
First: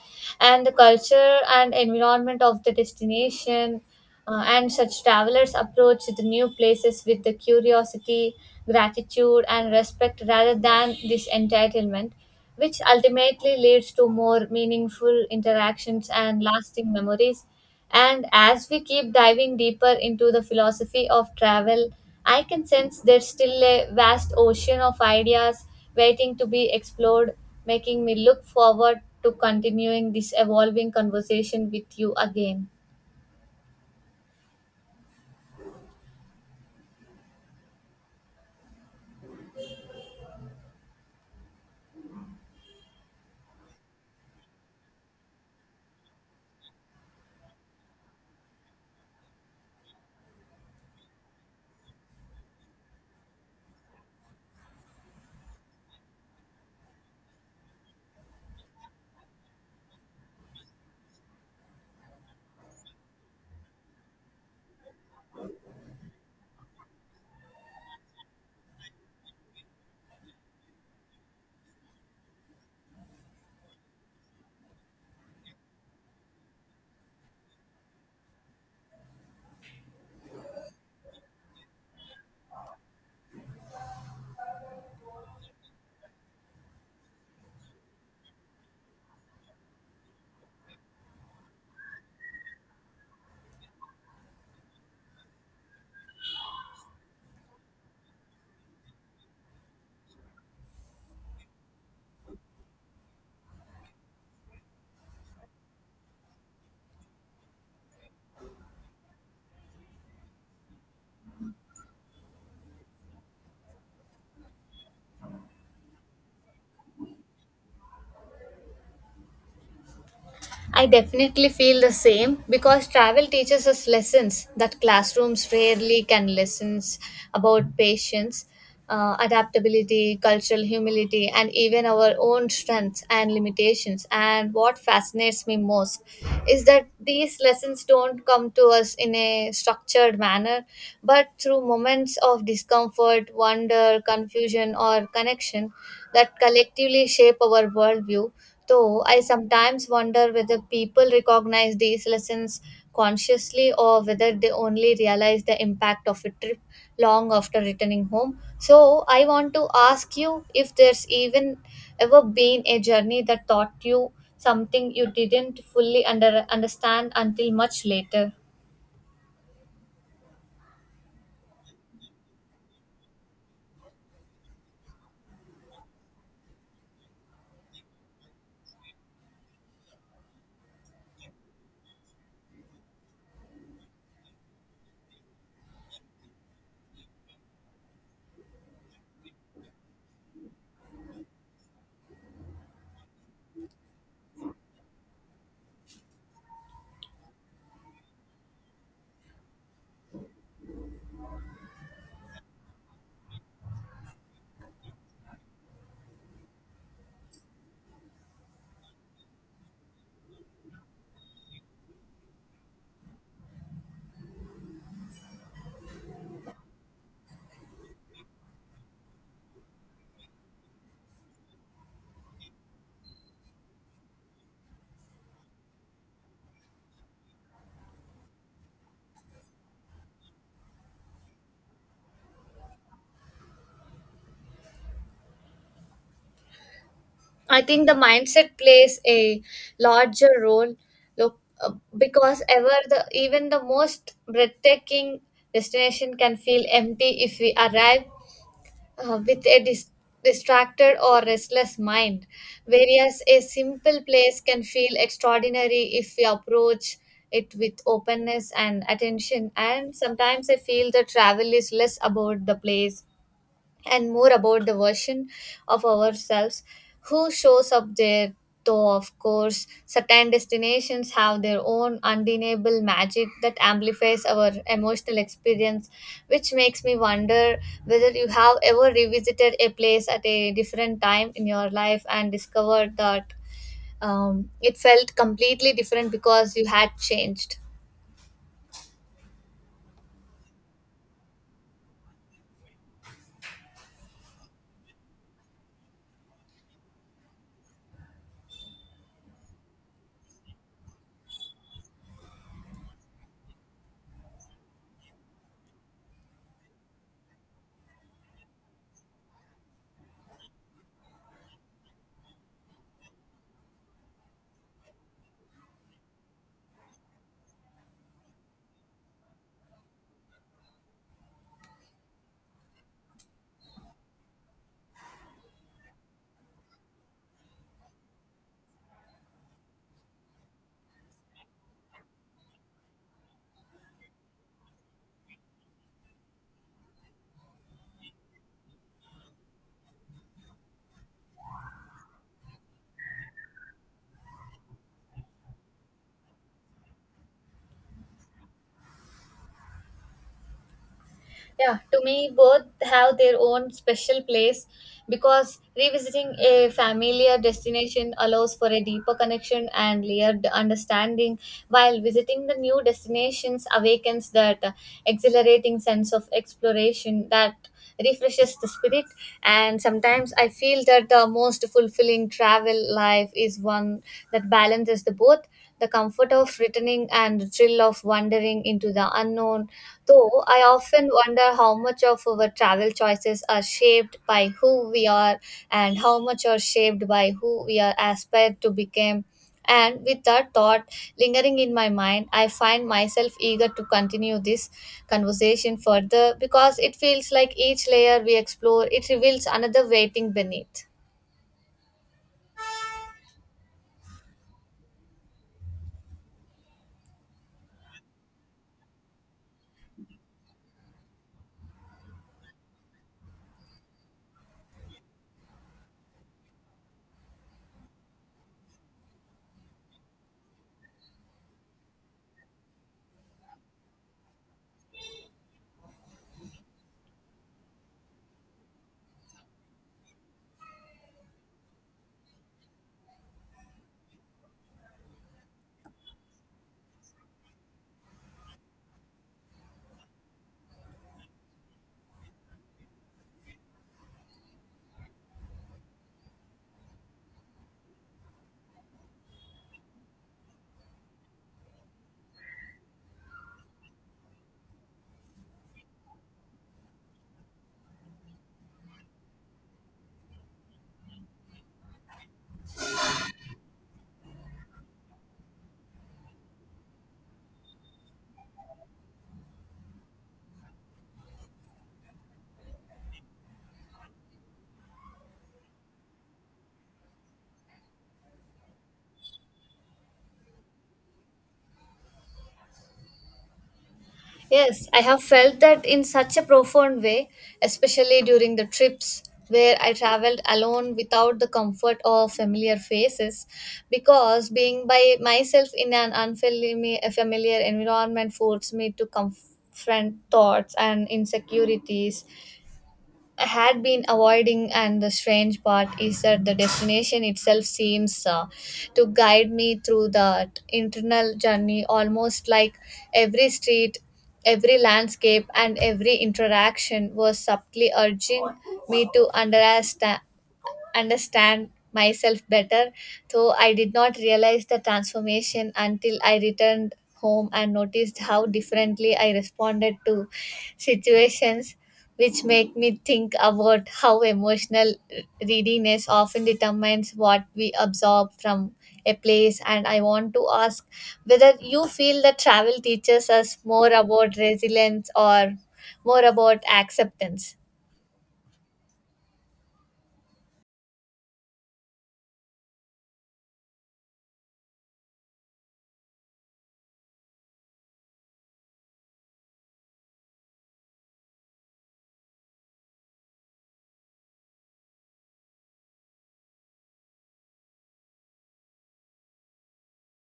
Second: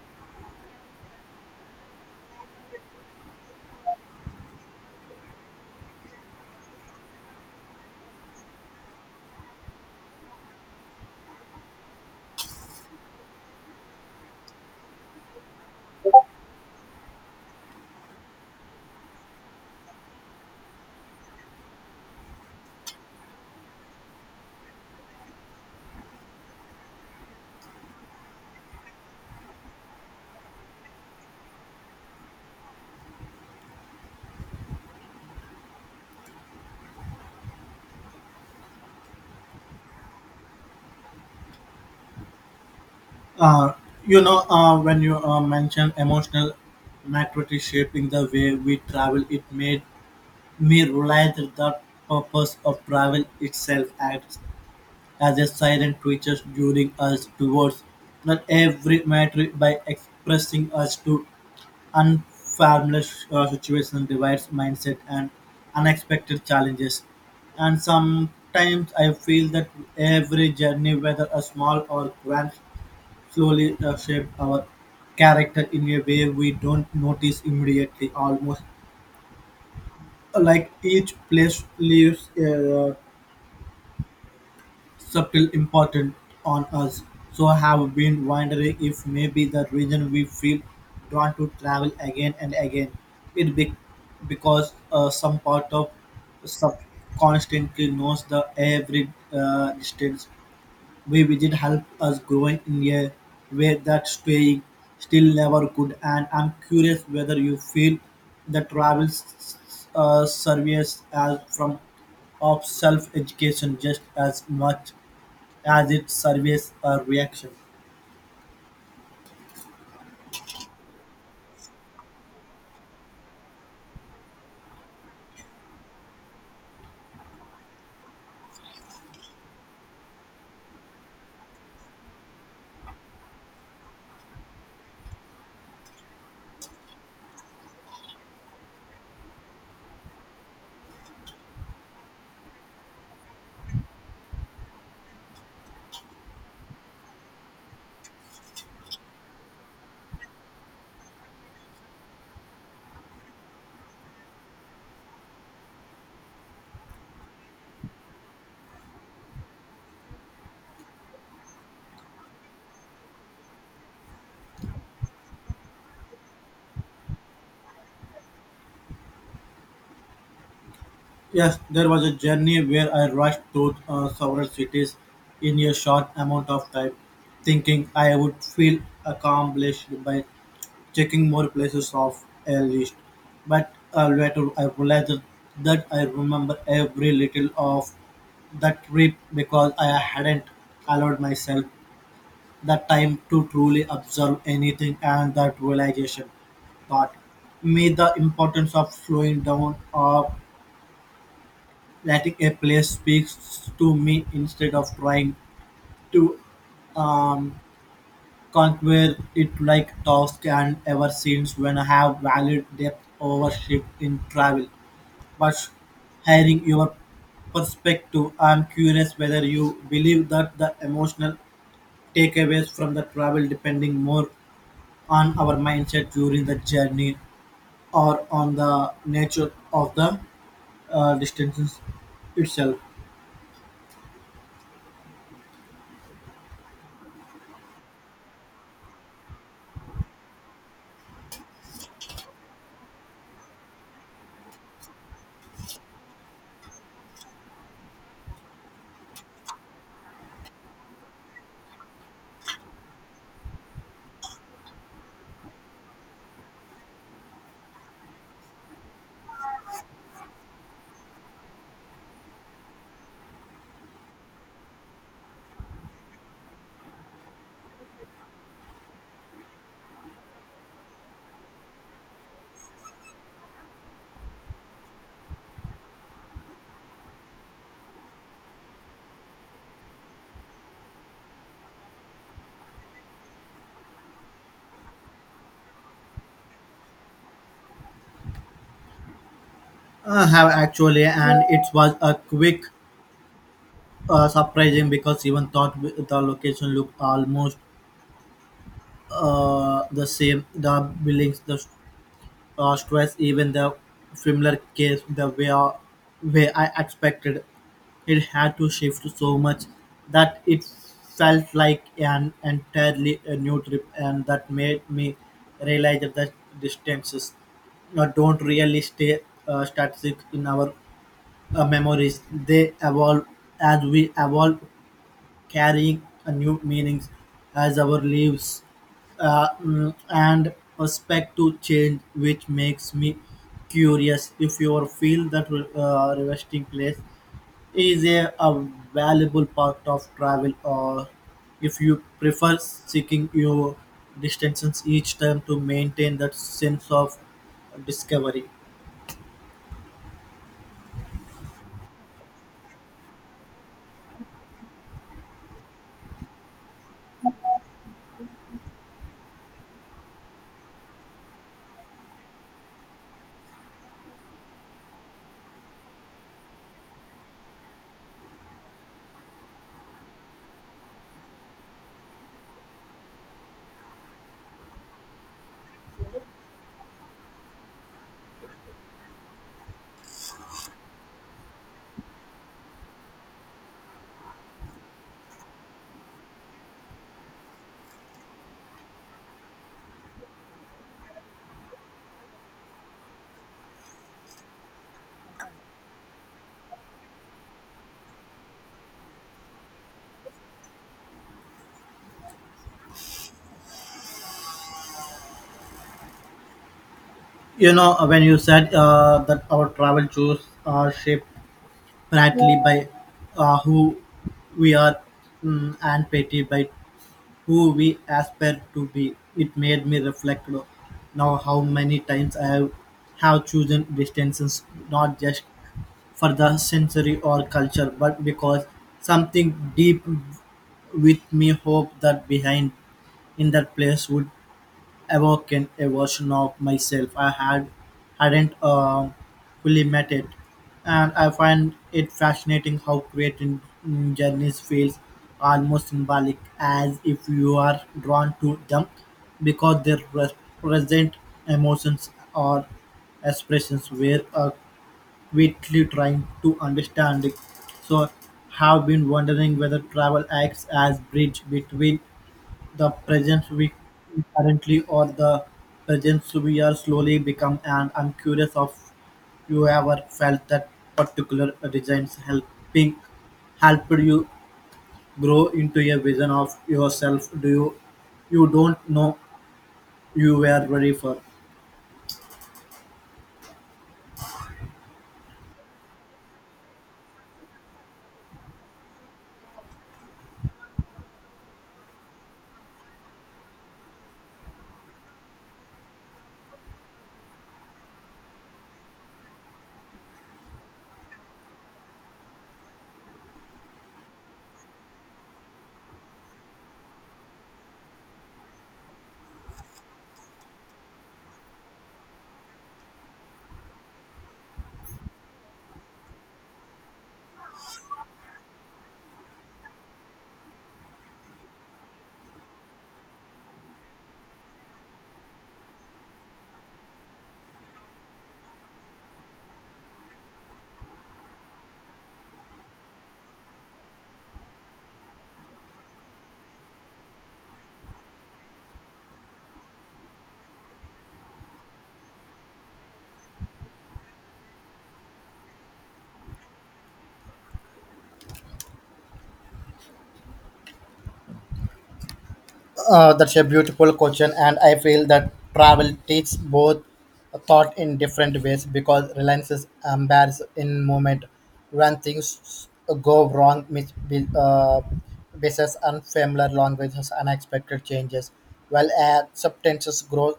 S1: and the culture and environment of the destination. And such travelers approach the new places with the curiosity, gratitude, and respect rather than this entitlement which ultimately leads to more meaningful interactions and lasting memories. And as we keep diving deeper into the philosophy of travel, I can sense there's still a vast ocean of ideas waiting to be explored, making me look forward to continuing this evolving conversation with you again.
S2: uh, you know, when you mention emotional maturity shaping the way we travel, it made me realize that the purpose of travel itself, and as a silent creature luring us towards not every matter by expressing us to unfamiliar situations, divides mindset and unexpected challenges. And sometimes I feel that every journey, whether a small or grand, slowly shapes our character in a way we don't notice immediately, almost like each place leaves a subtle important on us. So I have been wondering if maybe the reason we feel drawn to travel again and again, it be because some part of sub constantly knows the every distance we visit help us growing in a way that staying still never could. And I'm curious whether you feel the service as from of self education just as much as it surveys a reaction.
S1: I definitely feel the same because travel teaches us lessons that classrooms rarely can lessons about patience, adaptability, cultural humility, and even our own strengths and limitations. And what fascinates me most is that these lessons don't come to us in a structured manner, but through moments of discomfort, wonder, confusion, or connection that collectively shape our worldview. Though I sometimes wonder whether people recognize these lessons consciously or whether they only realize the impact of a trip long after returning home. So I want to ask you if there's even ever been a journey that taught you something you didn't fully understand until much later.
S2: Yes, there was a journey where I rushed through several cities in a short amount of time, thinking I would feel accomplished by checking more places off a list. But later I realized that I remember every little of that trip because I hadn't allowed myself the time to truly observe anything, and that realization taught me the importance of slowing down or letting a place speak to me instead of trying to um, conquer it like task, and ever since when I have valued depth over shift in travel. But hearing your perspective, I'm curious whether you believe that the emotional takeaways from the travel depending more on our mindset during the journey or on the nature of the distances itself.
S1: I think the mindset plays a larger role look, because ever the even the most breathtaking destination can feel empty if we arrive with a distracted or restless mind, whereas a simple place can feel extraordinary if we approach it with openness and attention, and sometimes I feel the travel is less about the place and more about the version of ourselves who shows up there. Though, of course, certain destinations have their own undeniable magic that amplifies our emotional experience, which makes me wonder whether you have ever revisited a place at a different time in your life and discovered that it felt completely different because you had changed.
S2: Have actually, and it was a quick surprising because even thought the location looked almost the same. The buildings, the stress, even the similar case the way, way I expected it had to shift so much that it felt like an entirely a new trip, and that made me realize that distances don't really stay static in our memories. They evolve as we evolve, carrying a new meanings as our lives and aspect to change, which makes me curious if you feel that resting place is a valuable part of travel or if you prefer seeking your distances each time to maintain that sense of discovery.
S1: Yeah, to me, both have their own special place because revisiting a familiar destination allows for a deeper connection and layered understanding, while visiting the new destinations awakens that exhilarating sense of exploration that refreshes the spirit. And sometimes I feel that the most fulfilling travel life is one that balances the both, the comfort of returning and the thrill of wandering into the unknown. Though I often wonder how much of our travel choices are shaped by who we are and how much are shaped by who we are aspire to become. And with that thought lingering in my mind, I find myself eager to continue this conversation further because it feels like each layer we explore it reveals another waiting beneath.
S2: You know, when you said that our travel choices are shaped Bradley by who we are, and Petty by who we aspire to be. It made me reflect now how many times have chosen distances not just for the sensory or culture, but because something deep with me hoped that behind in that place would awoken a version of myself I hadn't fully met it, and I find it fascinating how creating journeys feels almost symbolic, as if you are drawn to them because they represent emotions or expressions were quickly trying to understand it. So, have been wondering whether travel acts as bridge between the presence we currently or the presence we are slowly become, and I'm curious of you ever felt that particular designs helping helped you grow into a vision of yourself, do you don't know you were ready for.
S1: Yes, I have felt that in such a profound way, especially during the trips where I traveled alone without the comfort or familiar faces, because being by myself in an unfamiliar familiar environment forced me to confront thoughts and insecurities had been avoiding, and the strange part is that the destination itself seems to guide me through that internal journey almost like every street, every landscape, and every interaction was subtly urging me to understand myself better, though I did not realize the transformation until I returned home and noticed how differently I responded to situations, which make me think about how emotional readiness often determines what we absorb from a place. And I want to ask whether you feel that travel teaches us more about resilience or more about acceptance.
S2: That's a beautiful question, and I feel that travel teaches both thought in different ways because reliance is embarrassed in moment when things go wrong, basis unfamiliar languages, unexpected changes, while acceptances grow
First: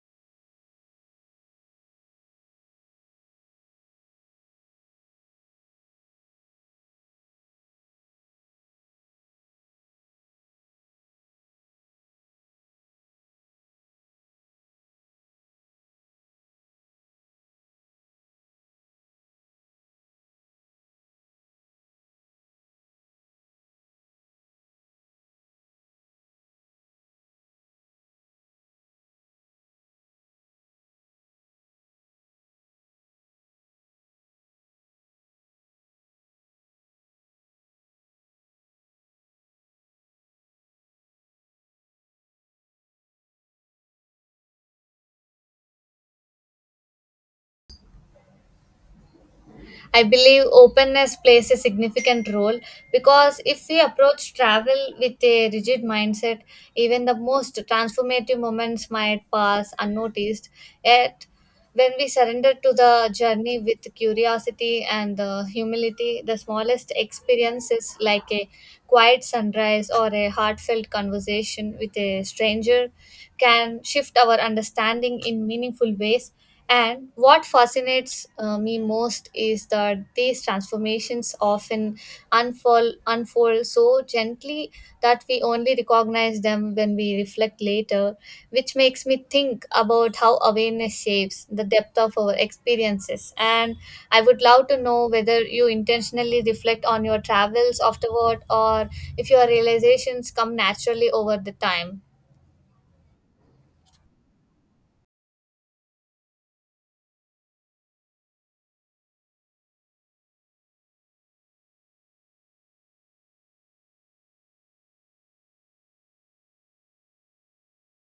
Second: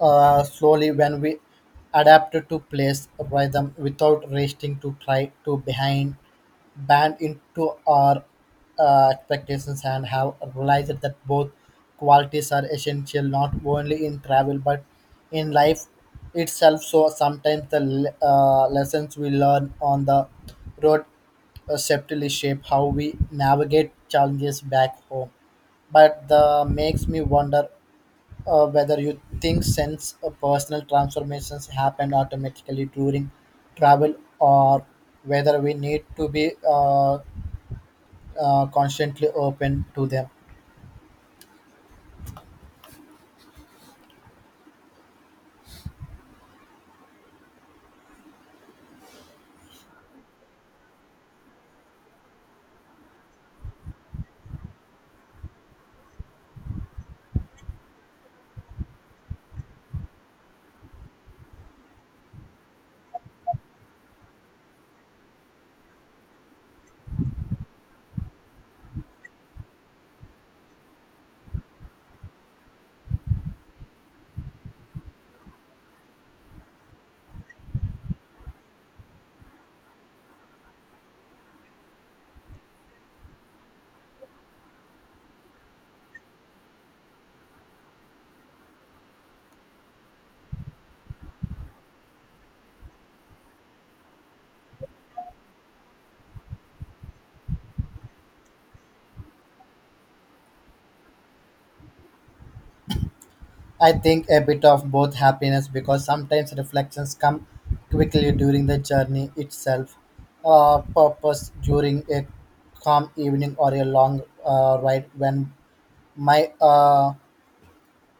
S2: slowly when we adapt to place rhythm without resting to try to behind banned into our expectations, and have realized that both qualities are essential not only in travel but in life itself. So sometimes the lessons we learn on the road subtly shape how we navigate challenges back home. But the makes me wonder whether you think sense or personal transformations happen automatically during travel or whether we need to be constantly open to them.
S1: I believe openness plays a significant role because if we approach travel with a rigid mindset, even the most transformative moments might pass unnoticed. Yet, when we surrender to the journey with curiosity and humility, the smallest experiences like a quiet sunrise or a heartfelt conversation with a stranger can shift our understanding in meaningful ways, and what fascinates me most is that these transformations often unfold so gently that we only recognize them when we reflect later, which makes me think about how awareness shapes the depth of our experiences. And I would love to know whether you intentionally reflect on your travels afterward or if your realizations come naturally over the time.
S2: I think a bit of both happiness because sometimes reflections come quickly during the journey itself, purpose during a calm evening or a long ride when my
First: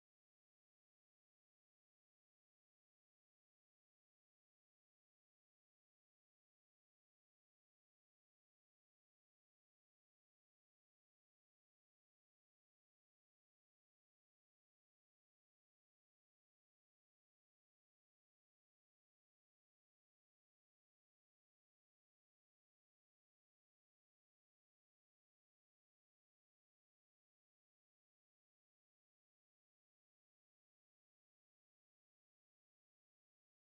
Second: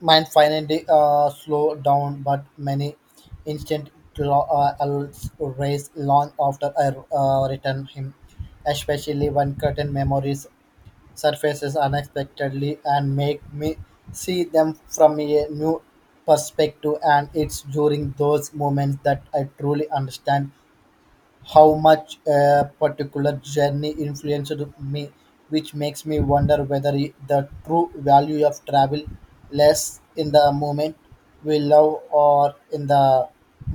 S2: mine finally slowed down, but many instant alerts raised long after I returned him, especially when certain memories surfaces unexpectedly and make me see them from a new perspective. And it's during those moments that I truly understand how much a particular journey influenced me, which makes me wonder whether the true value of travel lies in the moment we love or in the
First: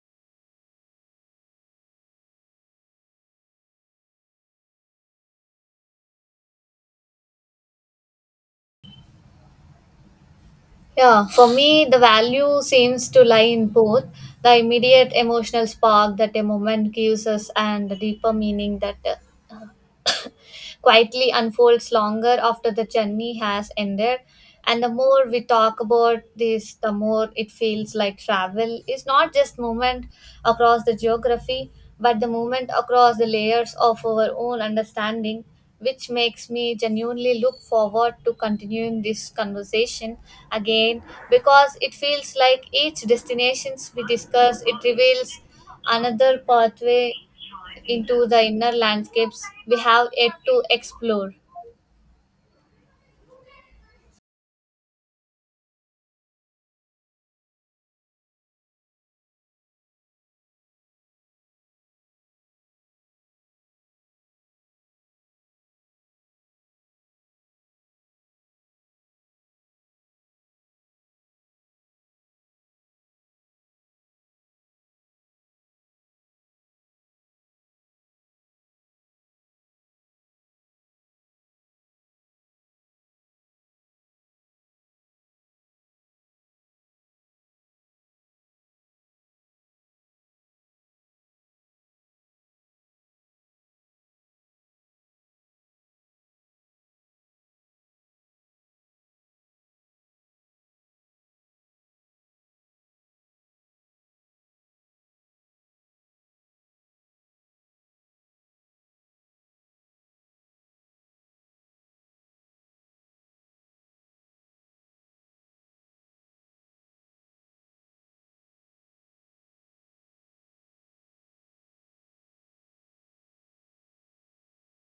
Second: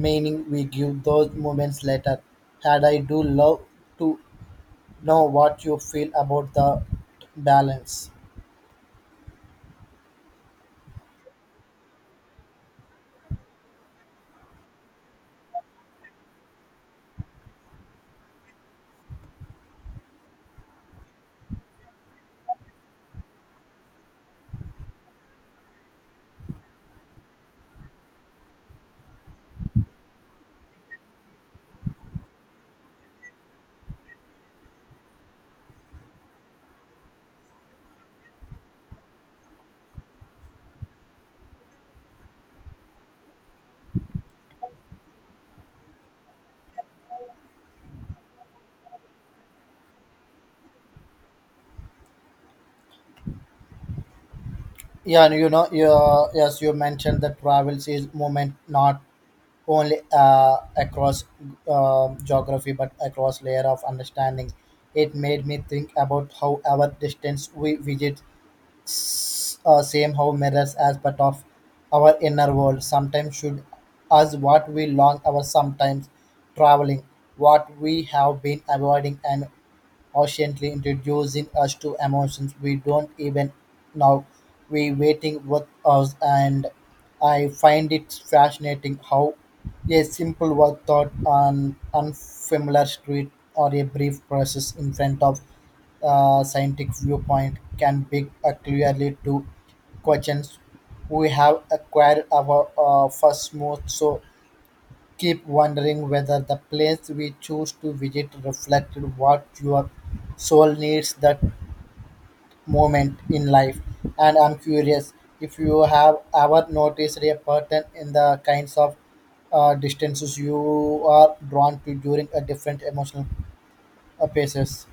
S2: meaning we give those moments later. Had I do love to know what you feel about the balance.
S1: Yeah, for me, the value seems to lie in both the immediate emotional spark that a moment gives us and the deeper meaning that uh, quietly unfolds longer after the journey has ended. And the more we talk about this, the more it feels like travel is not just movement across the geography, but the movement across the layers of our own understanding, which makes me genuinely look forward to continuing this conversation again because it feels like each destinations we discuss it reveals another pathway into the inner landscapes we have yet to explore.
S2: Yeah, and you know, yes, you mentioned that travels is moment, not only across geography but across layer of understanding. It made me think about how our distance we visit same how mirrors as part of our inner world, sometimes should us what we long our, sometimes traveling what we have been avoiding, and Oceanly introducing us to emotions we don't even know we waiting with us, and I find it fascinating how a simple word thought on unfamiliar street or a brief process in front of a scientific viewpoint can be a clearly to questions we have acquired our first move. So keep wondering whether the place we choose to visit reflected what your soul needs that moment in life. And I'm curious if you have ever noticed a pattern in the kinds of distances you are drawn to during a different emotional phases.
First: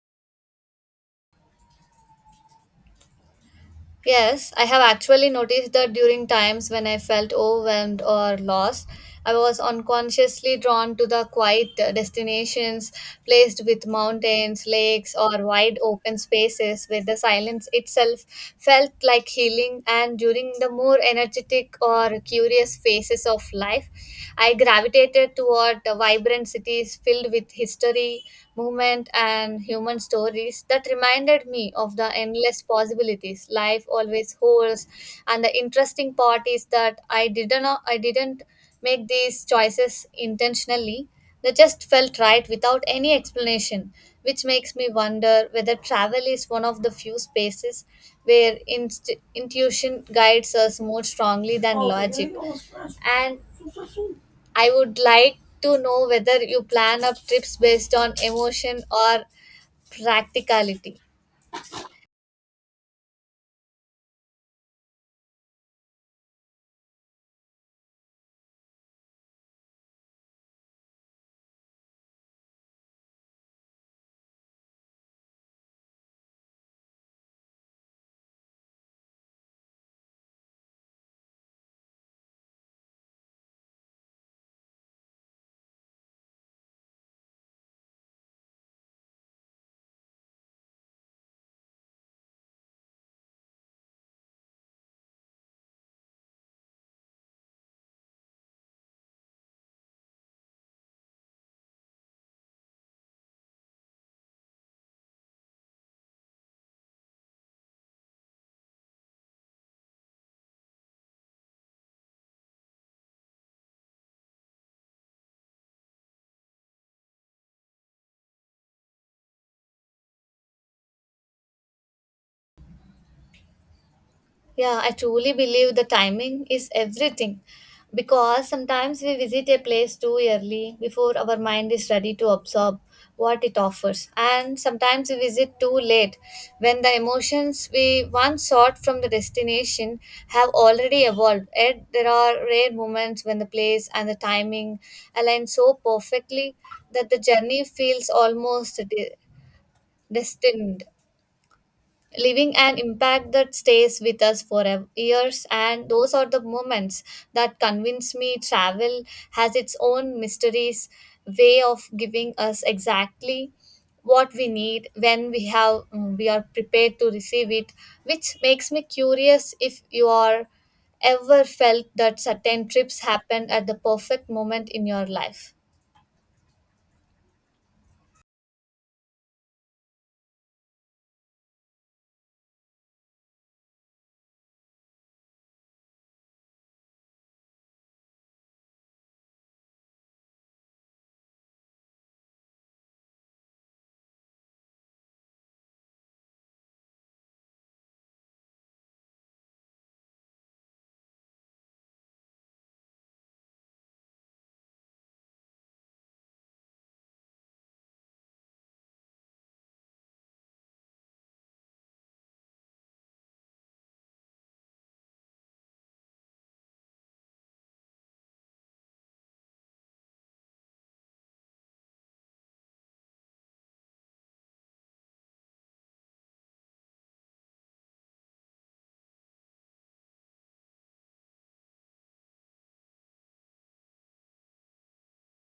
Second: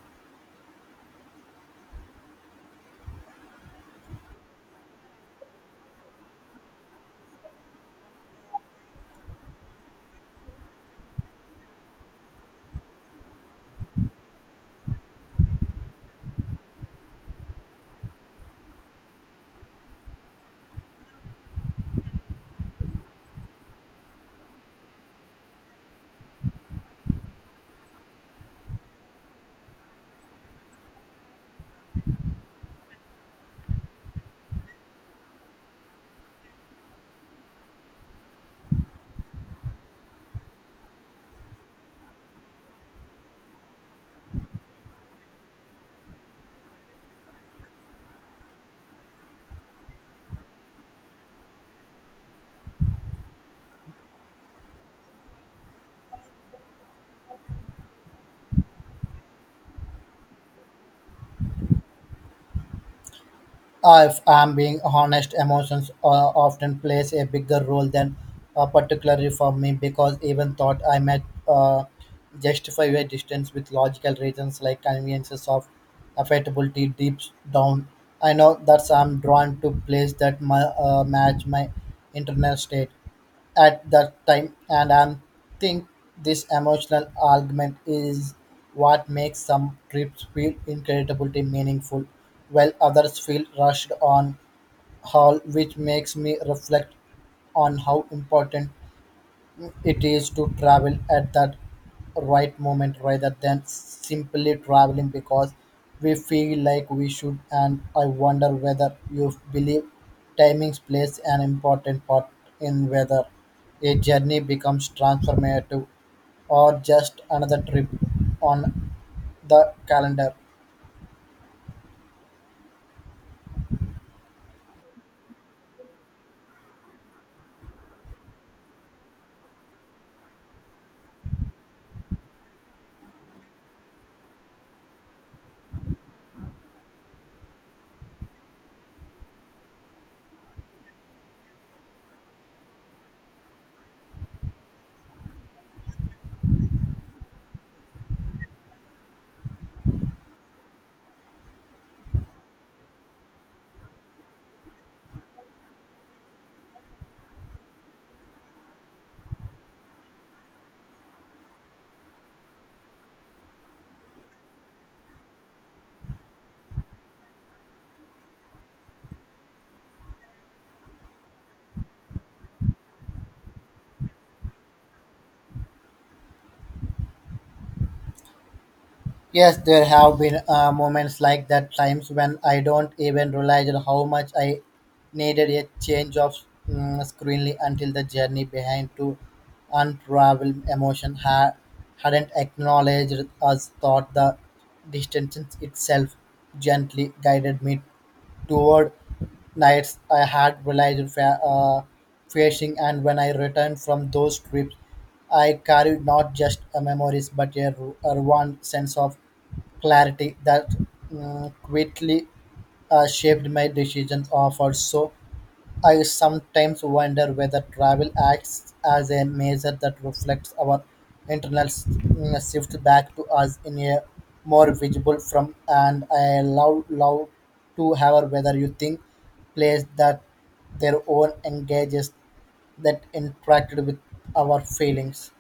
S1: Yes, I have actually noticed that during times when I felt overwhelmed or lost, I was unconsciously drawn to the quiet destinations placed with mountains, lakes, or wide open spaces where the silence itself felt like healing. And during the more energetic or curious phases of life, I gravitated toward the vibrant cities filled with history, movement, and human stories that reminded me of the endless possibilities life always holds, and the interesting part is that I didn't make these choices intentionally. They just felt right without any explanation, which makes me wonder whether travel is one of the few spaces where intuition guides us more strongly than logic. And I would like to know whether you plan up trips based on emotion or practicality.
S2: If I'm being honest, emotions often plays a bigger role than particularly for me, because even thought I might justify a distance with logical reasons like conveniences of affectability deep down. I know that I'm drawn to place that match my internal state at that time, and I think this emotional argument is what makes some trips feel incredibly meaningful while others feel rushed on haul, which makes me reflect on how important it is to travel at that right moment rather than simply traveling because we feel like we should. And I wonder whether you believe timings plays an important part in whether a journey becomes transformative or just another trip on the calendar.
S1: Yeah, I truly believe the timing is everything because sometimes we visit a place too early before our mind is ready to absorb what it offers, and sometimes we visit too late when the emotions we once sought from the destination have already evolved. Yet there are rare moments when the place and the timing align so perfectly that the journey feels almost destined, leaving an impact that stays with us for years, and those are the moments that convince me travel has its own mysteries way of giving us exactly what we need when we are prepared to receive it, which makes me curious if you are ever felt that certain trips happened at the perfect moment in your life.
S2: Yes, there have been moments like that, times when I don't even realize how much I needed a change of screenly until the journey behind to unravel emotion hadn't acknowledged us, thought the distance itself gently guided me toward nights I had realized facing, and when I returned from those trips, I carried not just a memories but a warm sense of clarity that quickly shaped my decision offered. So I sometimes wonder whether travel acts as a measure that reflects our shift back to us in a more visible from, and I allow love to have whether you think plays that their own engages that interacted with our feelings.